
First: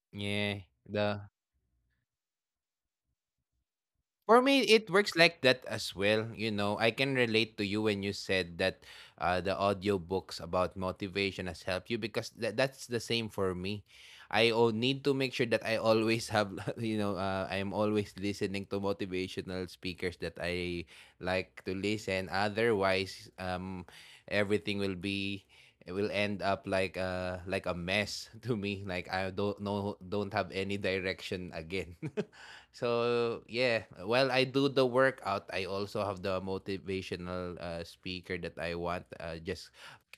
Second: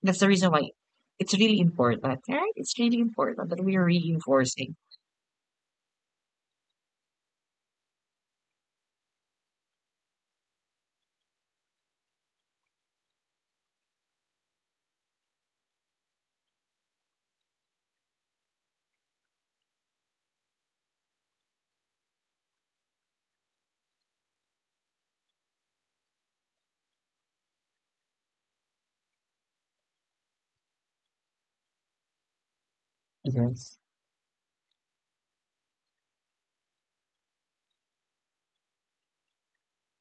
[SPEAKER 1] that's the reason
[SPEAKER 2] yeah.
[SPEAKER 1] why
[SPEAKER 2] The,
[SPEAKER 1] it's really important, right? It's really important that we're
[SPEAKER 2] for me,
[SPEAKER 1] reinforcing.
[SPEAKER 2] it works like that as well. You know, I can relate to you when you said that the audiobooks about motivation has helped you because that's the same for me. I need to make sure that I always have, you know, I'm always listening to motivational speakers that I like to listen. Otherwise, everything will be, it will end up like a mess to me, like I don't know, don't have any direction again. So
[SPEAKER 1] Yes.
[SPEAKER 2] yeah, while I do the workout, I also have the motivational speaker that I want. Just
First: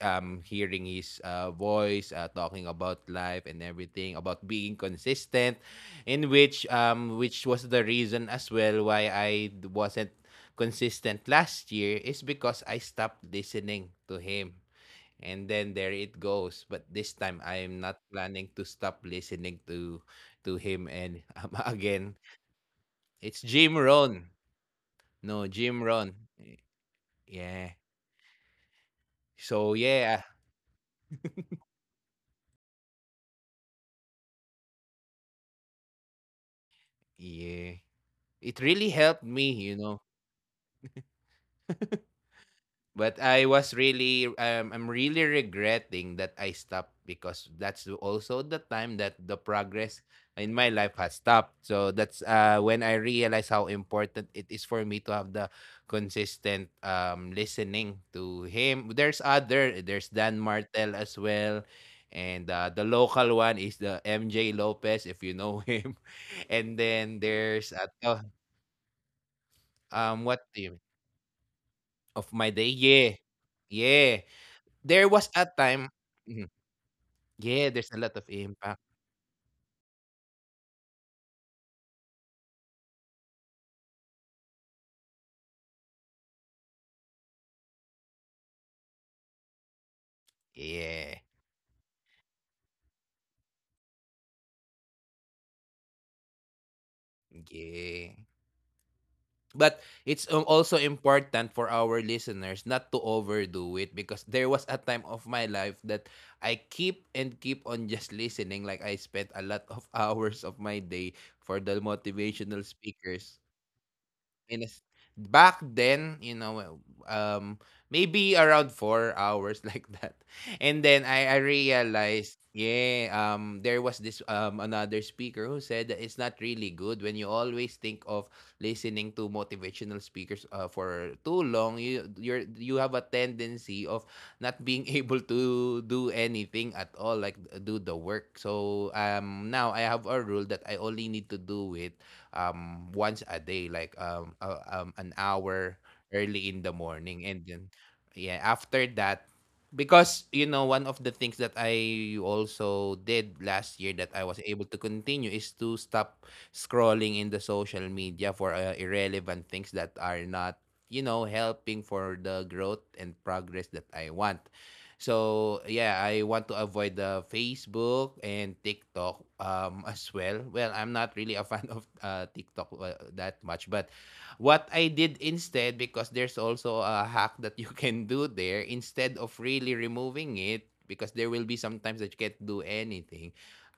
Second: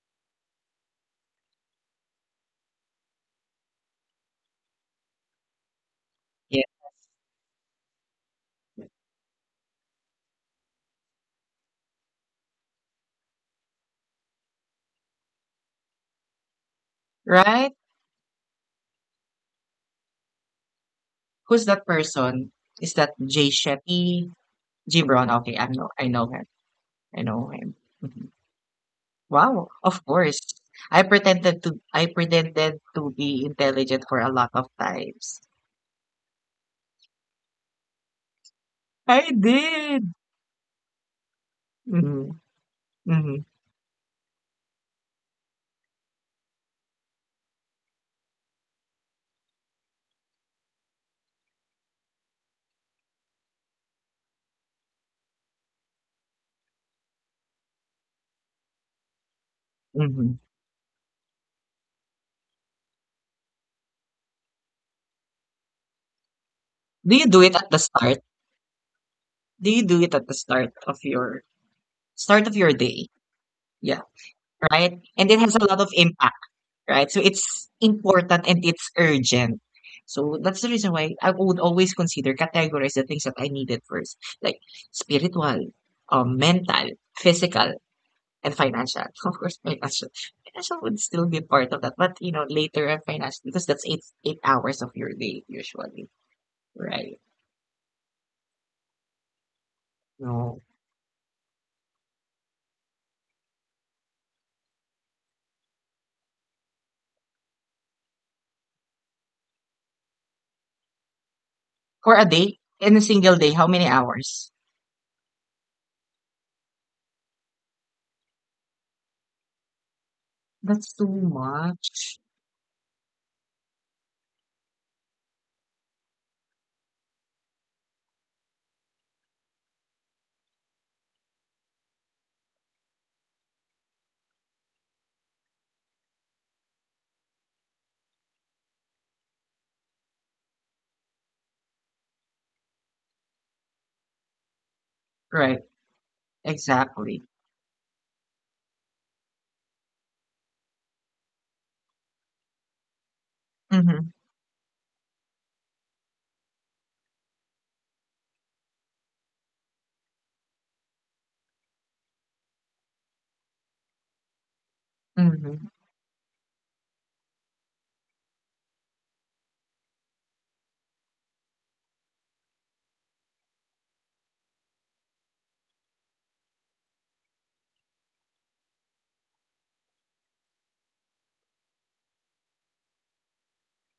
[SPEAKER 2] hearing his voice, talking about life and everything, about being consistent, in
[SPEAKER 1] Yeah.
[SPEAKER 2] which was the reason as well why I wasn't consistent last year, is because I stopped listening to him. And then there it goes. But this time I am
[SPEAKER 1] Right?
[SPEAKER 2] not planning to stop listening to him, and
[SPEAKER 1] Who's that
[SPEAKER 2] again,
[SPEAKER 1] person? Is that
[SPEAKER 2] it's
[SPEAKER 1] Jay
[SPEAKER 2] Jim Rohn.
[SPEAKER 1] Shetty? G Brown.
[SPEAKER 2] No,
[SPEAKER 1] Okay, I
[SPEAKER 2] Jim
[SPEAKER 1] know,
[SPEAKER 2] Rohn.
[SPEAKER 1] I know him. I know
[SPEAKER 2] Yeah.
[SPEAKER 1] him.
[SPEAKER 2] So
[SPEAKER 1] Wow, of
[SPEAKER 2] yeah,
[SPEAKER 1] course. I pretended to be intelligent for a lot of times.
[SPEAKER 2] yeah. It really helped
[SPEAKER 1] I
[SPEAKER 2] me, you know.
[SPEAKER 1] did. Hmm.
[SPEAKER 2] But
[SPEAKER 1] Hmm.
[SPEAKER 2] I was really I'm really regretting that I stopped because that's also the time that the progress in my life has stopped. So that's when I realized how important it is for me to have the consistent listening to him. There's other there's
[SPEAKER 1] Hmm.
[SPEAKER 2] Dan Martel as well. And the local one is the MJ Lopez, if you know him. And
[SPEAKER 1] Do you
[SPEAKER 2] then
[SPEAKER 1] do it at the
[SPEAKER 2] there's
[SPEAKER 1] start?
[SPEAKER 2] oh,
[SPEAKER 1] Do you do it at the
[SPEAKER 2] what
[SPEAKER 1] start
[SPEAKER 2] do you,
[SPEAKER 1] of your
[SPEAKER 2] of
[SPEAKER 1] start of
[SPEAKER 2] my
[SPEAKER 1] your
[SPEAKER 2] day,
[SPEAKER 1] day?
[SPEAKER 2] yeah,
[SPEAKER 1] Yeah,
[SPEAKER 2] yeah.
[SPEAKER 1] right?
[SPEAKER 2] There
[SPEAKER 1] And it
[SPEAKER 2] was
[SPEAKER 1] has
[SPEAKER 2] a
[SPEAKER 1] a lot of
[SPEAKER 2] time,
[SPEAKER 1] impact,
[SPEAKER 2] mhm.
[SPEAKER 1] right? So it's
[SPEAKER 2] Yeah, there's a lot of
[SPEAKER 1] important and it's
[SPEAKER 2] impact.
[SPEAKER 1] urgent. So that's the reason why I would always consider, categorize the things that I needed first, like spiritual, mental, physical, and financial. Of course, financial. Financial would still
[SPEAKER 2] Yeah,
[SPEAKER 1] be part of that, but, you know, later, and financial because that's eight hours of your day usually. Right.
[SPEAKER 2] yeah. But it's,
[SPEAKER 1] No.
[SPEAKER 2] also important for our listeners not to overdo it because there was a time of my life that I keep and keep on just listening, like I spent a lot of hours of my day for the
[SPEAKER 1] For a day,
[SPEAKER 2] motivational
[SPEAKER 1] in a single day,
[SPEAKER 2] speakers.
[SPEAKER 1] how many hours?
[SPEAKER 2] And as back then, you know, well, um, maybe around 4 hours like that.
[SPEAKER 1] That's
[SPEAKER 2] And
[SPEAKER 1] too
[SPEAKER 2] then I
[SPEAKER 1] much.
[SPEAKER 2] realized, yeah, there was this another speaker who said that it's not really good when you always think of listening to motivational speakers for too long. You you have a tendency of not being able to do anything at all, like do the work. So now I have a rule that I only need to do it once a day, like
[SPEAKER 1] Right.
[SPEAKER 2] an hour early in
[SPEAKER 1] Exactly.
[SPEAKER 2] the morning. And then, yeah, after that, because you know one of the things that I also did
[SPEAKER 1] Mm-hmm.
[SPEAKER 2] last year that I was able to continue is to stop scrolling in the social media for irrelevant things that are not, you know, helping for the growth and progress that I want.
[SPEAKER 1] Mm-hmm.
[SPEAKER 2] So yeah, I want to avoid the Facebook and TikTok as well. Well, I'm not really a fan of TikTok that much, but what I did instead, because there's also a hack that you can do there instead of really removing it because there will be sometimes that you can't do anything.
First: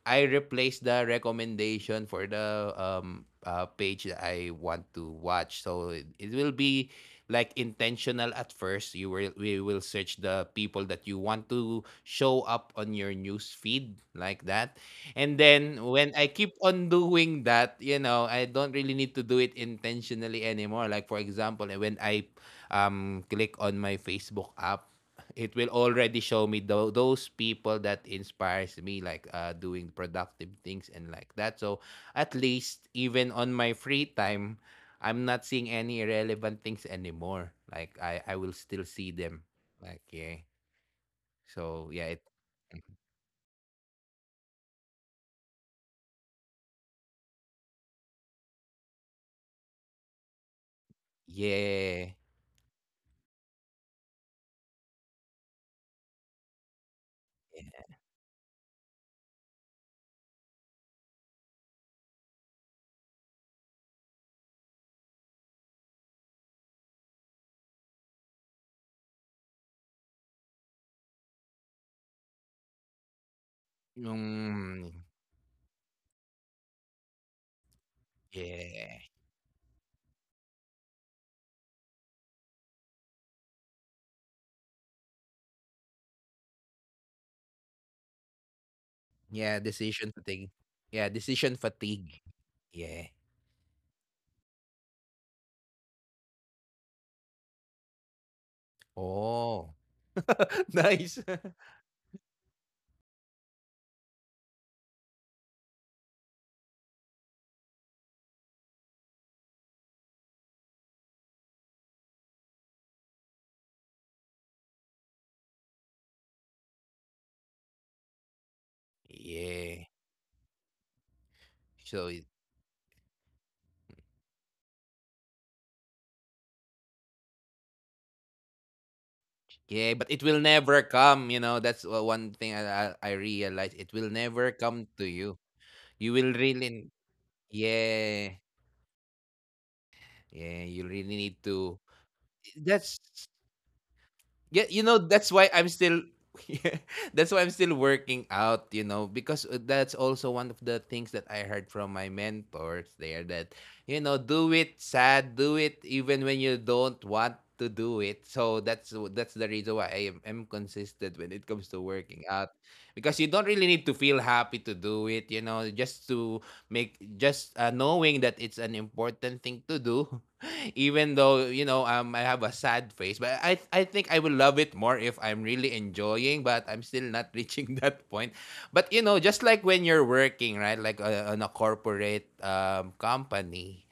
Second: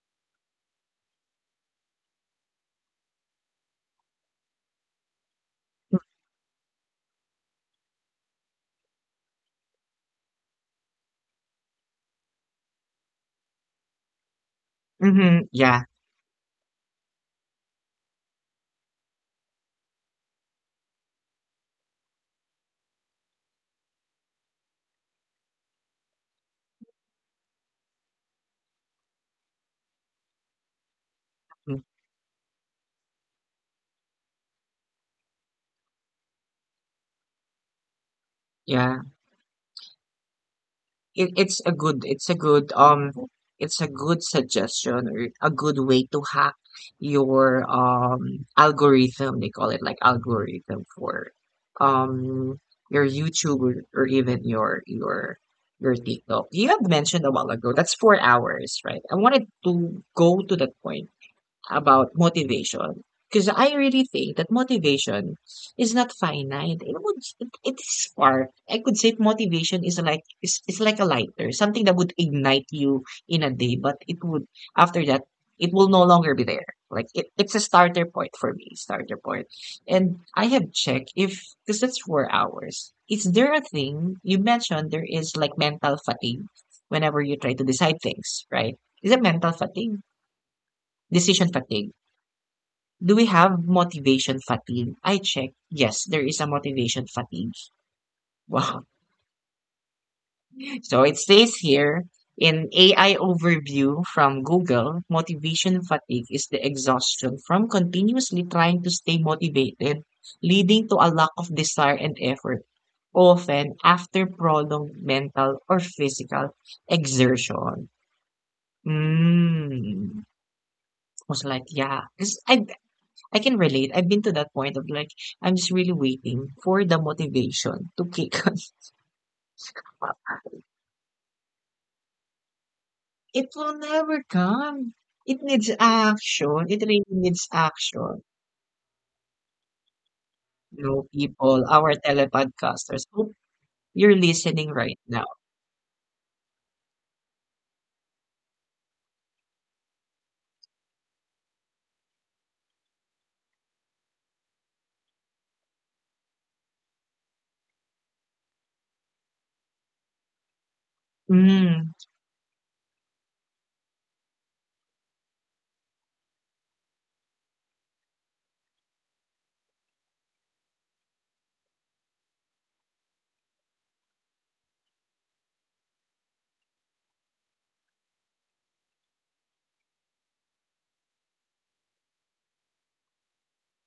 [SPEAKER 2] I replace the recommendation for the page that I want to watch. So it will be like intentional at first. You will we will search the people that you want to show up on your news feed like that. And
[SPEAKER 1] Mm-hmm.
[SPEAKER 2] then
[SPEAKER 1] Yeah.
[SPEAKER 2] when I keep on doing that, you know, I don't really need to do it intentionally anymore. Like for example, eh, when I click on my Facebook app, it will already show me those people that inspires me, like doing productive things and like that, so
[SPEAKER 1] Mm.
[SPEAKER 2] at least even on my free time I'm not seeing any irrelevant things anymore. Like I will still
[SPEAKER 1] Yeah.
[SPEAKER 2] see them. Like yeah.
[SPEAKER 1] It's a
[SPEAKER 2] So yeah,
[SPEAKER 1] good,
[SPEAKER 2] it,
[SPEAKER 1] it's a good suggestion or a good way to hack your, algorithm, they call it, like algorithm for,
[SPEAKER 2] yeah.
[SPEAKER 1] um your YouTube, or even your TikTok. You had mentioned a while ago that's 4 hours, right? I wanted to go to that point about motivation because I really think that motivation is not finite. It would, it is spark. I could say motivation is like, is like a lighter, something that would ignite you in a day, but it would,
[SPEAKER 2] Mm,
[SPEAKER 1] after that, it will no longer be there. Like, it's a starter point for me,
[SPEAKER 2] yeah.
[SPEAKER 1] starter point. And I have checked if, because that's 4 hours. Is there a thing you mentioned there is like mental fatigue whenever you try to decide things, right? Is it mental
[SPEAKER 2] Yeah,
[SPEAKER 1] fatigue?
[SPEAKER 2] decision fatigue. Yeah,
[SPEAKER 1] Decision
[SPEAKER 2] decision
[SPEAKER 1] fatigue,
[SPEAKER 2] fatigue. Yeah.
[SPEAKER 1] do we have motivation fatigue? I check. Yes, there is a motivation fatigue. Wow.
[SPEAKER 2] Oh.
[SPEAKER 1] So it
[SPEAKER 2] Nice.
[SPEAKER 1] says here in AI overview from Google, motivation fatigue is the exhaustion from continuously trying to stay motivated, leading to a lack of desire and effort, often after prolonged mental or physical exertion.
[SPEAKER 2] Yeah.
[SPEAKER 1] Mm. I was like, yeah.
[SPEAKER 2] So it-
[SPEAKER 1] 'Cause I can relate. I've been to that point of like, I'm just really waiting for the motivation to kick on
[SPEAKER 2] yeah,
[SPEAKER 1] up.
[SPEAKER 2] but it will never come, you know. That's one thing I
[SPEAKER 1] It will
[SPEAKER 2] realize. It will
[SPEAKER 1] never
[SPEAKER 2] never
[SPEAKER 1] come.
[SPEAKER 2] come to
[SPEAKER 1] It
[SPEAKER 2] you.
[SPEAKER 1] needs
[SPEAKER 2] You will
[SPEAKER 1] action. It
[SPEAKER 2] really,
[SPEAKER 1] really needs action.
[SPEAKER 2] yeah. Yeah,
[SPEAKER 1] You
[SPEAKER 2] you
[SPEAKER 1] know,
[SPEAKER 2] really need
[SPEAKER 1] people,
[SPEAKER 2] to,
[SPEAKER 1] our telepodcasters,
[SPEAKER 2] that's
[SPEAKER 1] hope you're listening
[SPEAKER 2] yeah, you
[SPEAKER 1] right
[SPEAKER 2] know,
[SPEAKER 1] now.
[SPEAKER 2] that's why I'm still yeah, that's why I'm still working out, you know, because that's also one of the things that I heard from my mentors there, that you know, do it sad, do it even when you don't want to do it. So that's the reason why am consistent when it comes to
[SPEAKER 1] Mm,
[SPEAKER 2] working out, because you don't really need to feel happy to do it, you know, just to make, just knowing that it's an important thing to do. Even though, you know, I have a sad face, but I think I will love it more if I'm really enjoying, but I'm still not reaching that point. But you know, just like when you're working, right? Like on a corporate company,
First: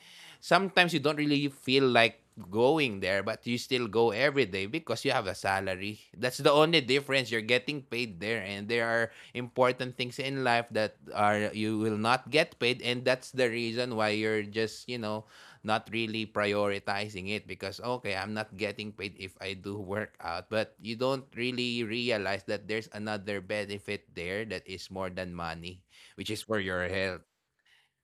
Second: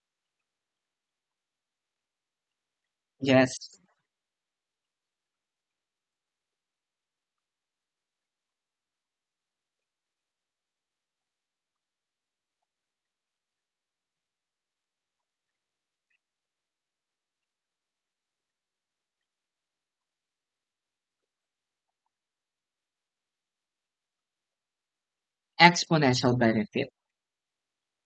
[SPEAKER 2] sometimes you don't really feel like going there, but you
[SPEAKER 1] yes,
[SPEAKER 2] still go every day because you have a salary. That's the only difference. You're getting paid there, and there are important things in life that are, you will not get paid, and that's the reason why you're just, you know, not really prioritizing it because okay, I'm not getting paid if I do work out, but you don't really realize that there's another benefit there that is more than money, which
[SPEAKER 1] exponential
[SPEAKER 2] is for your
[SPEAKER 1] benefit,
[SPEAKER 2] health.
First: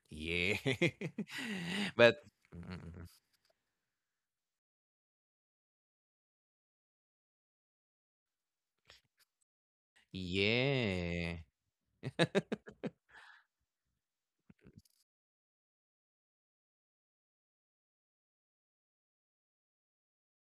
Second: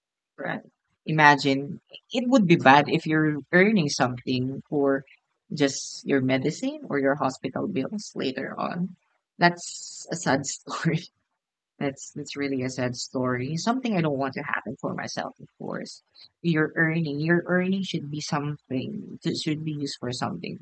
[SPEAKER 2] Yeah.
[SPEAKER 1] right? Imagine,
[SPEAKER 2] But
[SPEAKER 1] it would be bad if
[SPEAKER 2] mm,
[SPEAKER 1] you're earning something for just your medicine or your hospital bills later on. That's a sad story.
[SPEAKER 2] yeah.
[SPEAKER 1] That's really a sad story. Something I don't want to happen for myself, of course. Your earning should be something that should be used for something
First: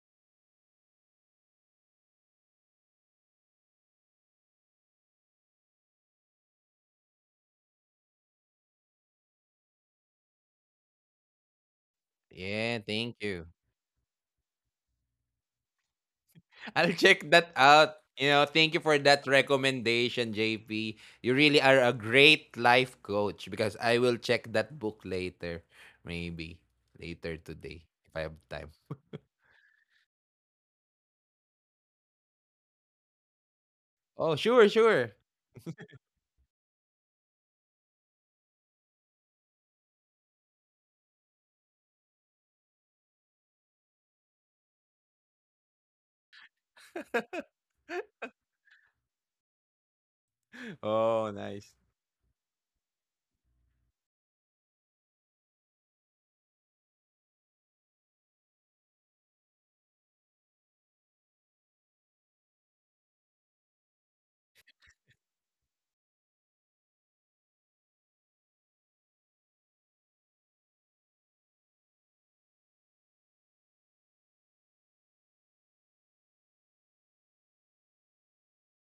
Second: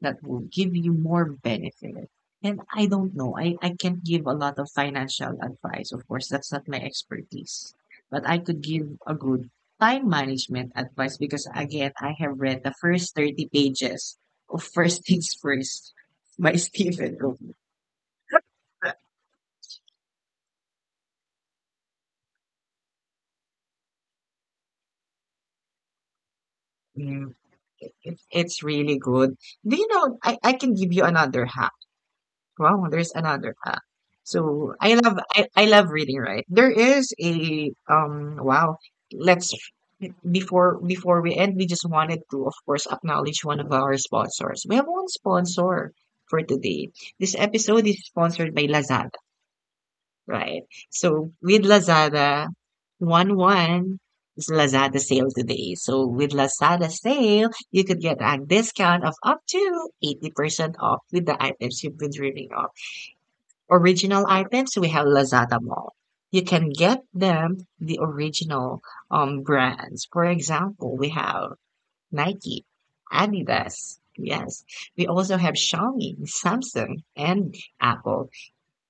[SPEAKER 1] that will give you more benefit. And I don't know. I can't give a lot of financial advice. Of course, that's not my expertise. But I could give a good time management advice because, again, I have read the
[SPEAKER 2] Yeah,
[SPEAKER 1] first
[SPEAKER 2] thank
[SPEAKER 1] 30
[SPEAKER 2] you.
[SPEAKER 1] pages of First Things First by
[SPEAKER 2] I'll
[SPEAKER 1] Stephen
[SPEAKER 2] check
[SPEAKER 1] Covey.
[SPEAKER 2] that out. You know, thank you for that recommendation, JP. You really are a great life coach because I will check that book later, maybe later today
[SPEAKER 1] it,
[SPEAKER 2] if
[SPEAKER 1] it-
[SPEAKER 2] I have
[SPEAKER 1] it's
[SPEAKER 2] time.
[SPEAKER 1] really good. Do you know? I can give you another hack. Wow, there's another hack.
[SPEAKER 2] Oh, sure,
[SPEAKER 1] So I love
[SPEAKER 2] sure.
[SPEAKER 1] I, I love reading. Right? There is a wow. Let's before before we end, we just wanted to, of course, acknowledge one of our sponsors. We have one sponsor for today. This episode is sponsored by Lazada. Right. So
[SPEAKER 2] Oh,
[SPEAKER 1] with
[SPEAKER 2] nice.
[SPEAKER 1] Lazada, 1-1 is Lazada sale today. So with Lazada sale, you could get a discount of up to 80% off with the items you've been dreaming of. Original items, we have Lazada Mall. You can get them the original brands. For example, we have Nike, Adidas. Yes. We also have Xiaomi, Samsung, and Apple.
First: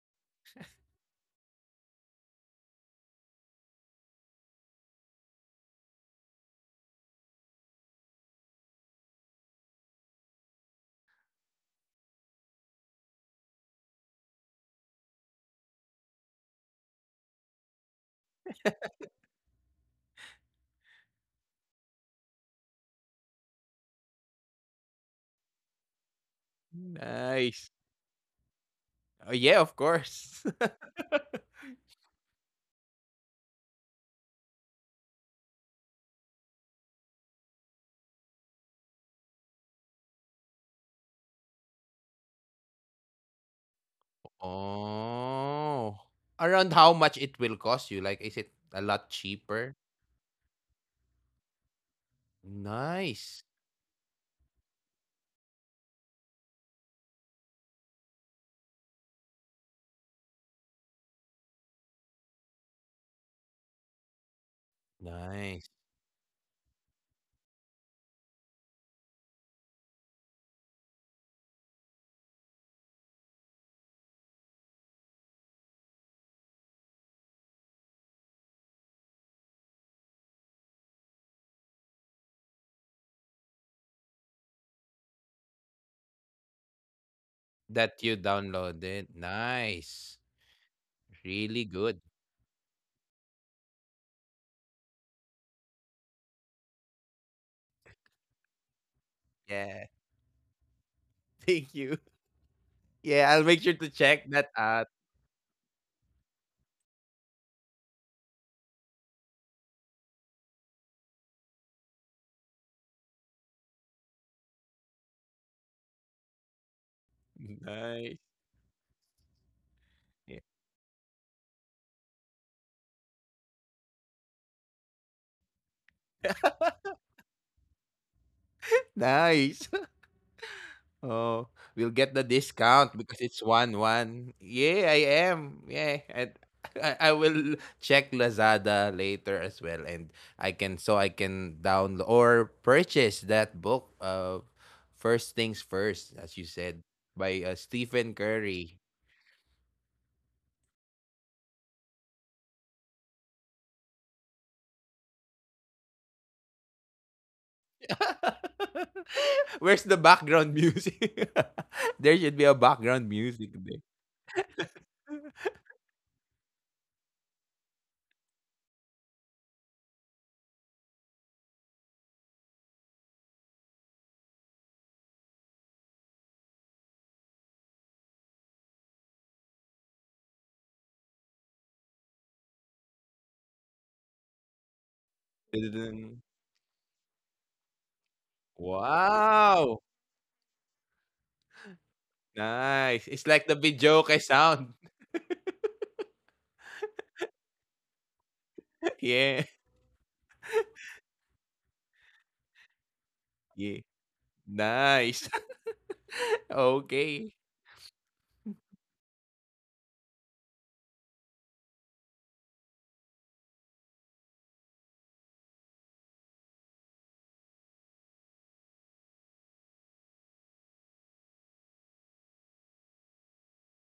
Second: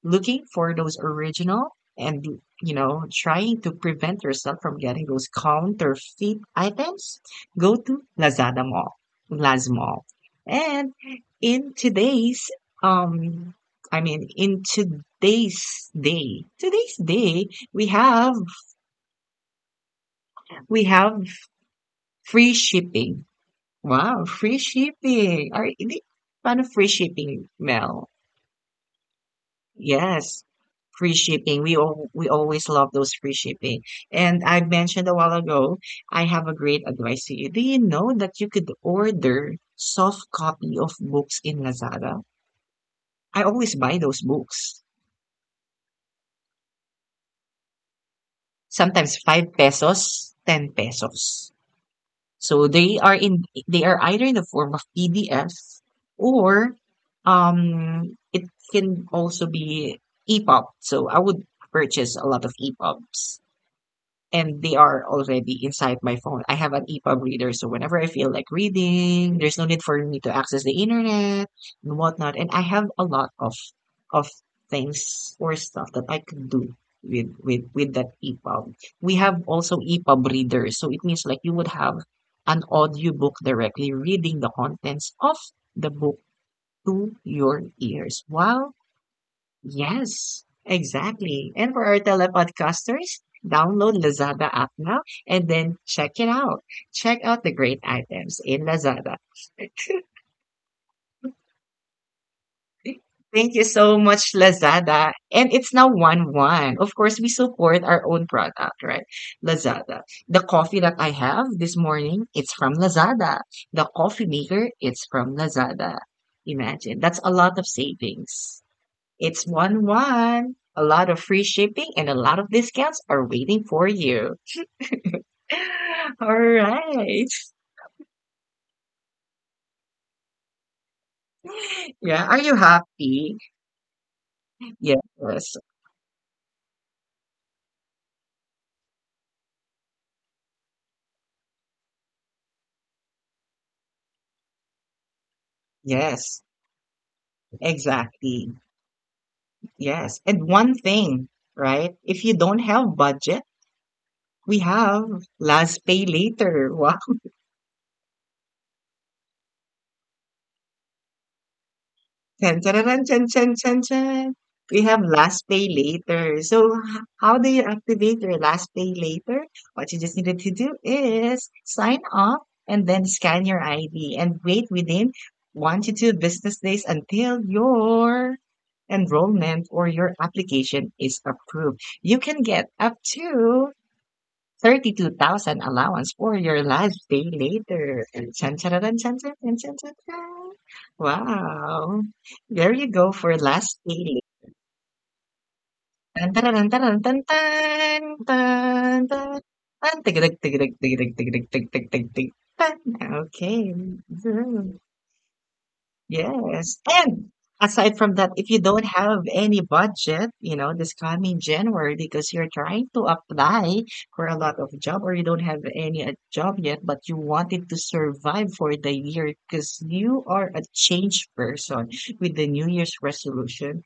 [SPEAKER 1] Looking for those original, and, you know, trying to prevent yourself from getting those counterfeit items, go to Lazada Mall, Laz Mall. And in today's, um I mean, in today's day, we have we have free shipping. Wow, free shipping, are paano free shipping,
[SPEAKER 2] Nice.
[SPEAKER 1] mel.
[SPEAKER 2] Oh, yeah, of course.
[SPEAKER 1] Yes, free shipping. We always love those free shipping. And I mentioned a while ago, I have a great advice to you. Do you know that you could order soft copy of books in Lazada? I always buy those books.
[SPEAKER 2] Oh. Around how much it will cost you? Like, is it a lot
[SPEAKER 1] Sometimes five
[SPEAKER 2] cheaper?
[SPEAKER 1] pesos, 10 pesos. So they are
[SPEAKER 2] Nice.
[SPEAKER 1] in they are either in the form of PDF, or it can also be EPUB. So I would purchase a lot of EPUBs. And they are already
[SPEAKER 2] Nice.
[SPEAKER 1] inside my phone. I have an EPUB reader, so whenever I feel like reading, there's no need for me to access the internet and whatnot. And I have a lot of things or stuff that I could do with that EPUB. We have also EPUB readers, so it means like you would have an audiobook directly reading the contents of the book to your
[SPEAKER 2] That you
[SPEAKER 1] ears while.
[SPEAKER 2] downloaded. Nice.
[SPEAKER 1] Yes,
[SPEAKER 2] Really
[SPEAKER 1] exactly. And for
[SPEAKER 2] good.
[SPEAKER 1] our telepodcasters, download Lazada app now, and then check it out. Check out the great items in Lazada.
[SPEAKER 2] Yeah. Thank you. Yeah, I'll make
[SPEAKER 1] Thank
[SPEAKER 2] sure
[SPEAKER 1] you
[SPEAKER 2] to
[SPEAKER 1] so
[SPEAKER 2] check
[SPEAKER 1] much,
[SPEAKER 2] that out.
[SPEAKER 1] Lazada. And it's now 1 1. Of course, we support our own product, right? Lazada. The coffee that I have this morning, it's from Lazada. The coffee maker, it's from Lazada. Imagine. That's a lot of
[SPEAKER 2] Nice.
[SPEAKER 1] savings. It's 1
[SPEAKER 2] Yeah.
[SPEAKER 1] 1. A lot of free shipping and a lot of discounts are waiting for you. All right.
[SPEAKER 2] Nice. Oh, we'll get the
[SPEAKER 1] Yeah. Are you
[SPEAKER 2] discount because it's
[SPEAKER 1] happy?
[SPEAKER 2] one one. Yeah, I
[SPEAKER 1] Yes.
[SPEAKER 2] am. Yeah, and I will check Lazada later as well, and I can, so I can download or purchase that book. First things
[SPEAKER 1] Yes.
[SPEAKER 2] first, as you said, by
[SPEAKER 1] Exactly.
[SPEAKER 2] Stephen Curry.
[SPEAKER 1] Yes. And one thing, right? If you don't have budget, we have last pay later. Wow.
[SPEAKER 2] Where's the background music? There should be
[SPEAKER 1] Ten,
[SPEAKER 2] a
[SPEAKER 1] tararán,
[SPEAKER 2] background
[SPEAKER 1] chan, chan,
[SPEAKER 2] music
[SPEAKER 1] chan,
[SPEAKER 2] there.
[SPEAKER 1] chan, chan. We have last pay later. So, how do you activate your last pay later? What you just needed to do is sign up, and then scan your ID and wait within 1 to 2 business days until your enrollment or your application is approved. You can get up to 32,000 allowance
[SPEAKER 2] Dun-dun-dun.
[SPEAKER 1] for your last day later. And chan chan chan chan chan chan chan
[SPEAKER 2] Wow,
[SPEAKER 1] chan chan. Wow. There you go
[SPEAKER 2] nice. It's
[SPEAKER 1] for
[SPEAKER 2] like the
[SPEAKER 1] last day
[SPEAKER 2] Bijoke
[SPEAKER 1] later.
[SPEAKER 2] sound.
[SPEAKER 1] Tan tan tan tan tan tan tan.
[SPEAKER 2] Yeah.
[SPEAKER 1] Tan tigidig tigidig tigidig tigidig tig tig tig tig, tig tig. Tan. Okay.
[SPEAKER 2] Yeah. Nice.
[SPEAKER 1] Yes. And
[SPEAKER 2] Okay.
[SPEAKER 1] aside from that, if you don't have any budget, you know, this coming January, because you're trying to apply for a lot of job, or you don't have any job yet, but you wanted to survive for the year because you are a changed person with the New Year's resolution.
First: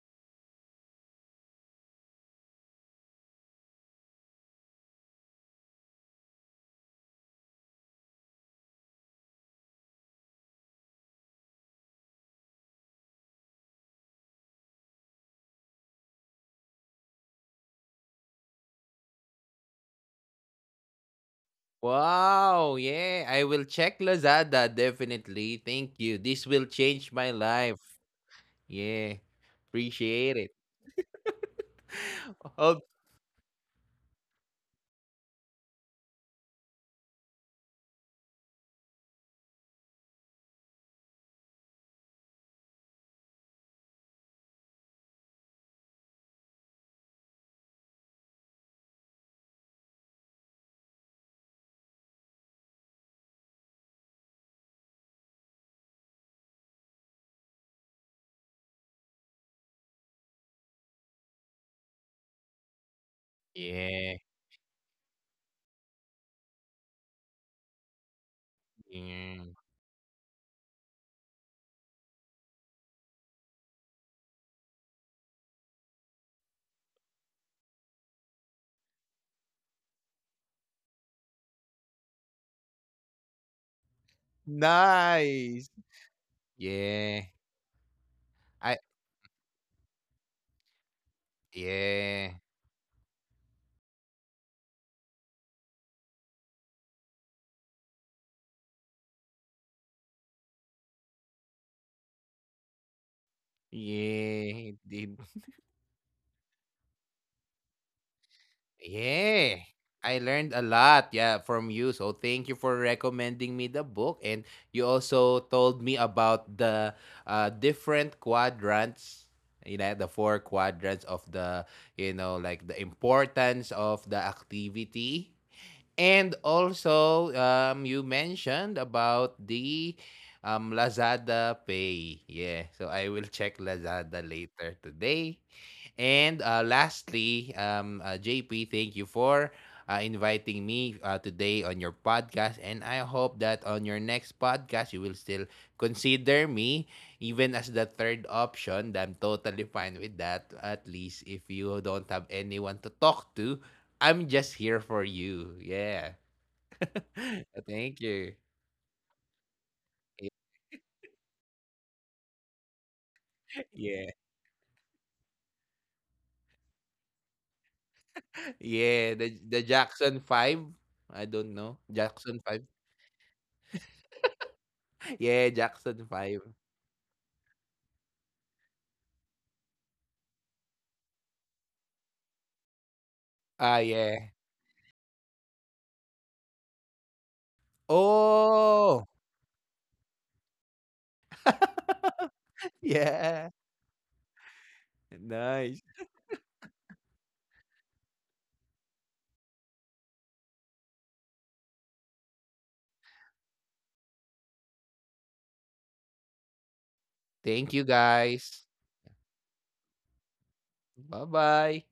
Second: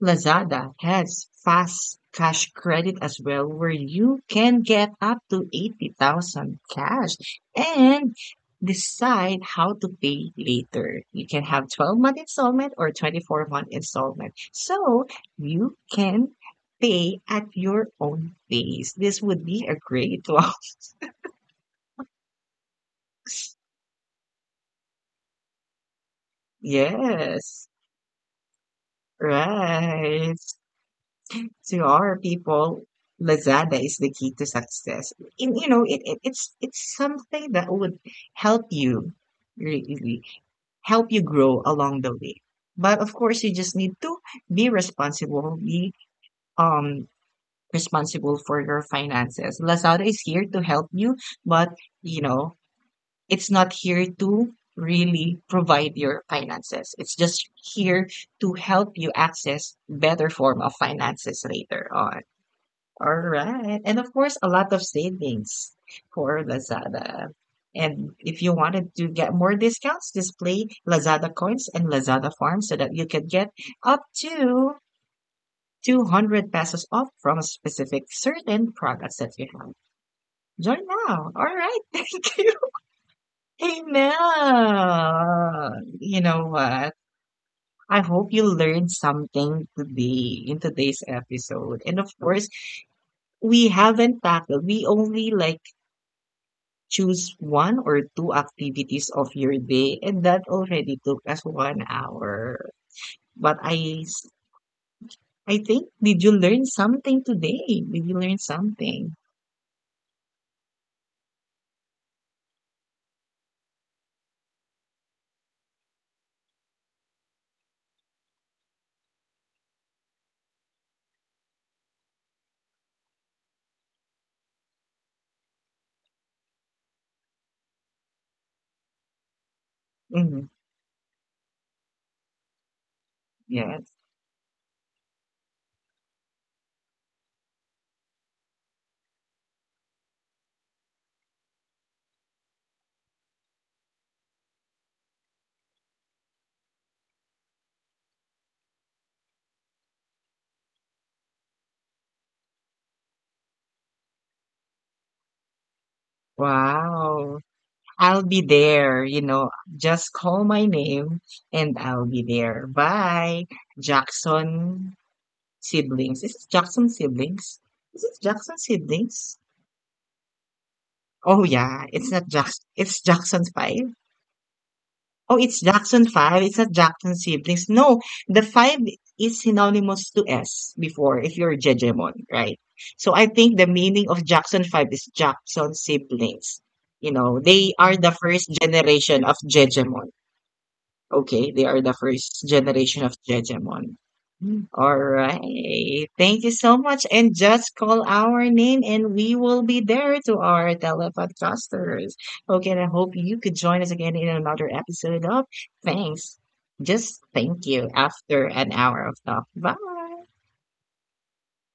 [SPEAKER 1] Lazada has fast cash credit as well, where you can get up to 80,000 cash and decide how to pay later. You can have 12-month installment or 24-month installment. So you can pay at your own pace. This would be a great one.
[SPEAKER 2] Wow. Yeah. I will check Lazada definitely. Thank you. This will change my
[SPEAKER 1] Yes,
[SPEAKER 2] life. Yeah. Appreciate
[SPEAKER 1] right.
[SPEAKER 2] it.
[SPEAKER 1] To our
[SPEAKER 2] Oh,
[SPEAKER 1] people, Lazada is the key to success. In you know, it it's something that would help you, really help you grow along the way. But of course, you just need to be responsible. Be um responsible for your finances. Lazada is here to help you, but, you know, it's not here to really provide your finances. It's just here to help you access better form of finances later on. All right. And
[SPEAKER 2] yeah.
[SPEAKER 1] of course, a lot of savings for Lazada. And if you wanted to
[SPEAKER 2] Yeah.
[SPEAKER 1] get more discounts, display Lazada coins and Lazada farms so that you could get up to 200 pesos off from specific certain products that you have. Join now. All right. Thank you. Amen.
[SPEAKER 2] Nice.
[SPEAKER 1] You know what?
[SPEAKER 2] Yeah.
[SPEAKER 1] I hope you
[SPEAKER 2] I
[SPEAKER 1] learned something today in today's episode. And of
[SPEAKER 2] yeah.
[SPEAKER 1] course, we haven't tackled, we only like. Choose one or two activities of your day, and that already took us 1 hour. But I, s-
[SPEAKER 2] Yeah. It,
[SPEAKER 1] I think, did you learn something today? Did you learn something?
[SPEAKER 2] yeah, I learned a lot, yeah, from you. So thank you for recommending me the book, and you also told me about the different quadrants. You know, the four quadrants of the, you know, like the importance of the activity, and also you mentioned about the
[SPEAKER 1] Hmm.
[SPEAKER 2] Lazada Pay. Yeah, so I will check
[SPEAKER 1] Yes.
[SPEAKER 2] Lazada later today. And lastly, JP, thank you for inviting me today on your podcast. And I hope that on your next podcast, you will still consider me even as the third option. I'm totally fine with that. At least if you don't have anyone to talk to, I'm just here for you. Yeah.
[SPEAKER 1] Wow.
[SPEAKER 2] Thank you.
[SPEAKER 1] I'll be there. You know, just call my name and I'll be there. Bye.
[SPEAKER 2] Yeah.
[SPEAKER 1] Jackson siblings. Is it Jackson siblings? Is it Jackson
[SPEAKER 2] Yeah,
[SPEAKER 1] siblings?
[SPEAKER 2] the Jackson 5. I don't
[SPEAKER 1] Oh
[SPEAKER 2] know.
[SPEAKER 1] yeah, it's
[SPEAKER 2] Jackson
[SPEAKER 1] not
[SPEAKER 2] 5.
[SPEAKER 1] Jackson. It's Jackson Five.
[SPEAKER 2] Yeah,
[SPEAKER 1] Oh, it's
[SPEAKER 2] Jackson
[SPEAKER 1] Jackson
[SPEAKER 2] 5.
[SPEAKER 1] 5. It's not Jackson siblings. No, the 5 is synonymous to S before if you're Jejemon, right? So I think
[SPEAKER 2] Ah,
[SPEAKER 1] the meaning
[SPEAKER 2] yeah.
[SPEAKER 1] of Jackson 5 is Jackson siblings. You know, they are the first
[SPEAKER 2] Oh.
[SPEAKER 1] generation of Jejemon. Okay, they are the first generation of
[SPEAKER 2] Yeah.
[SPEAKER 1] Jejemon. Mm. All
[SPEAKER 2] Nice.
[SPEAKER 1] right. Thank you so much. And just call our name and we will be there to our telepodcasters. Okay, and I hope you could join us again in another episode of. Thanks. Just
[SPEAKER 2] Thank
[SPEAKER 1] thank
[SPEAKER 2] you,
[SPEAKER 1] you after
[SPEAKER 2] guys.
[SPEAKER 1] an hour of talk. Bye.
[SPEAKER 2] Bye-bye.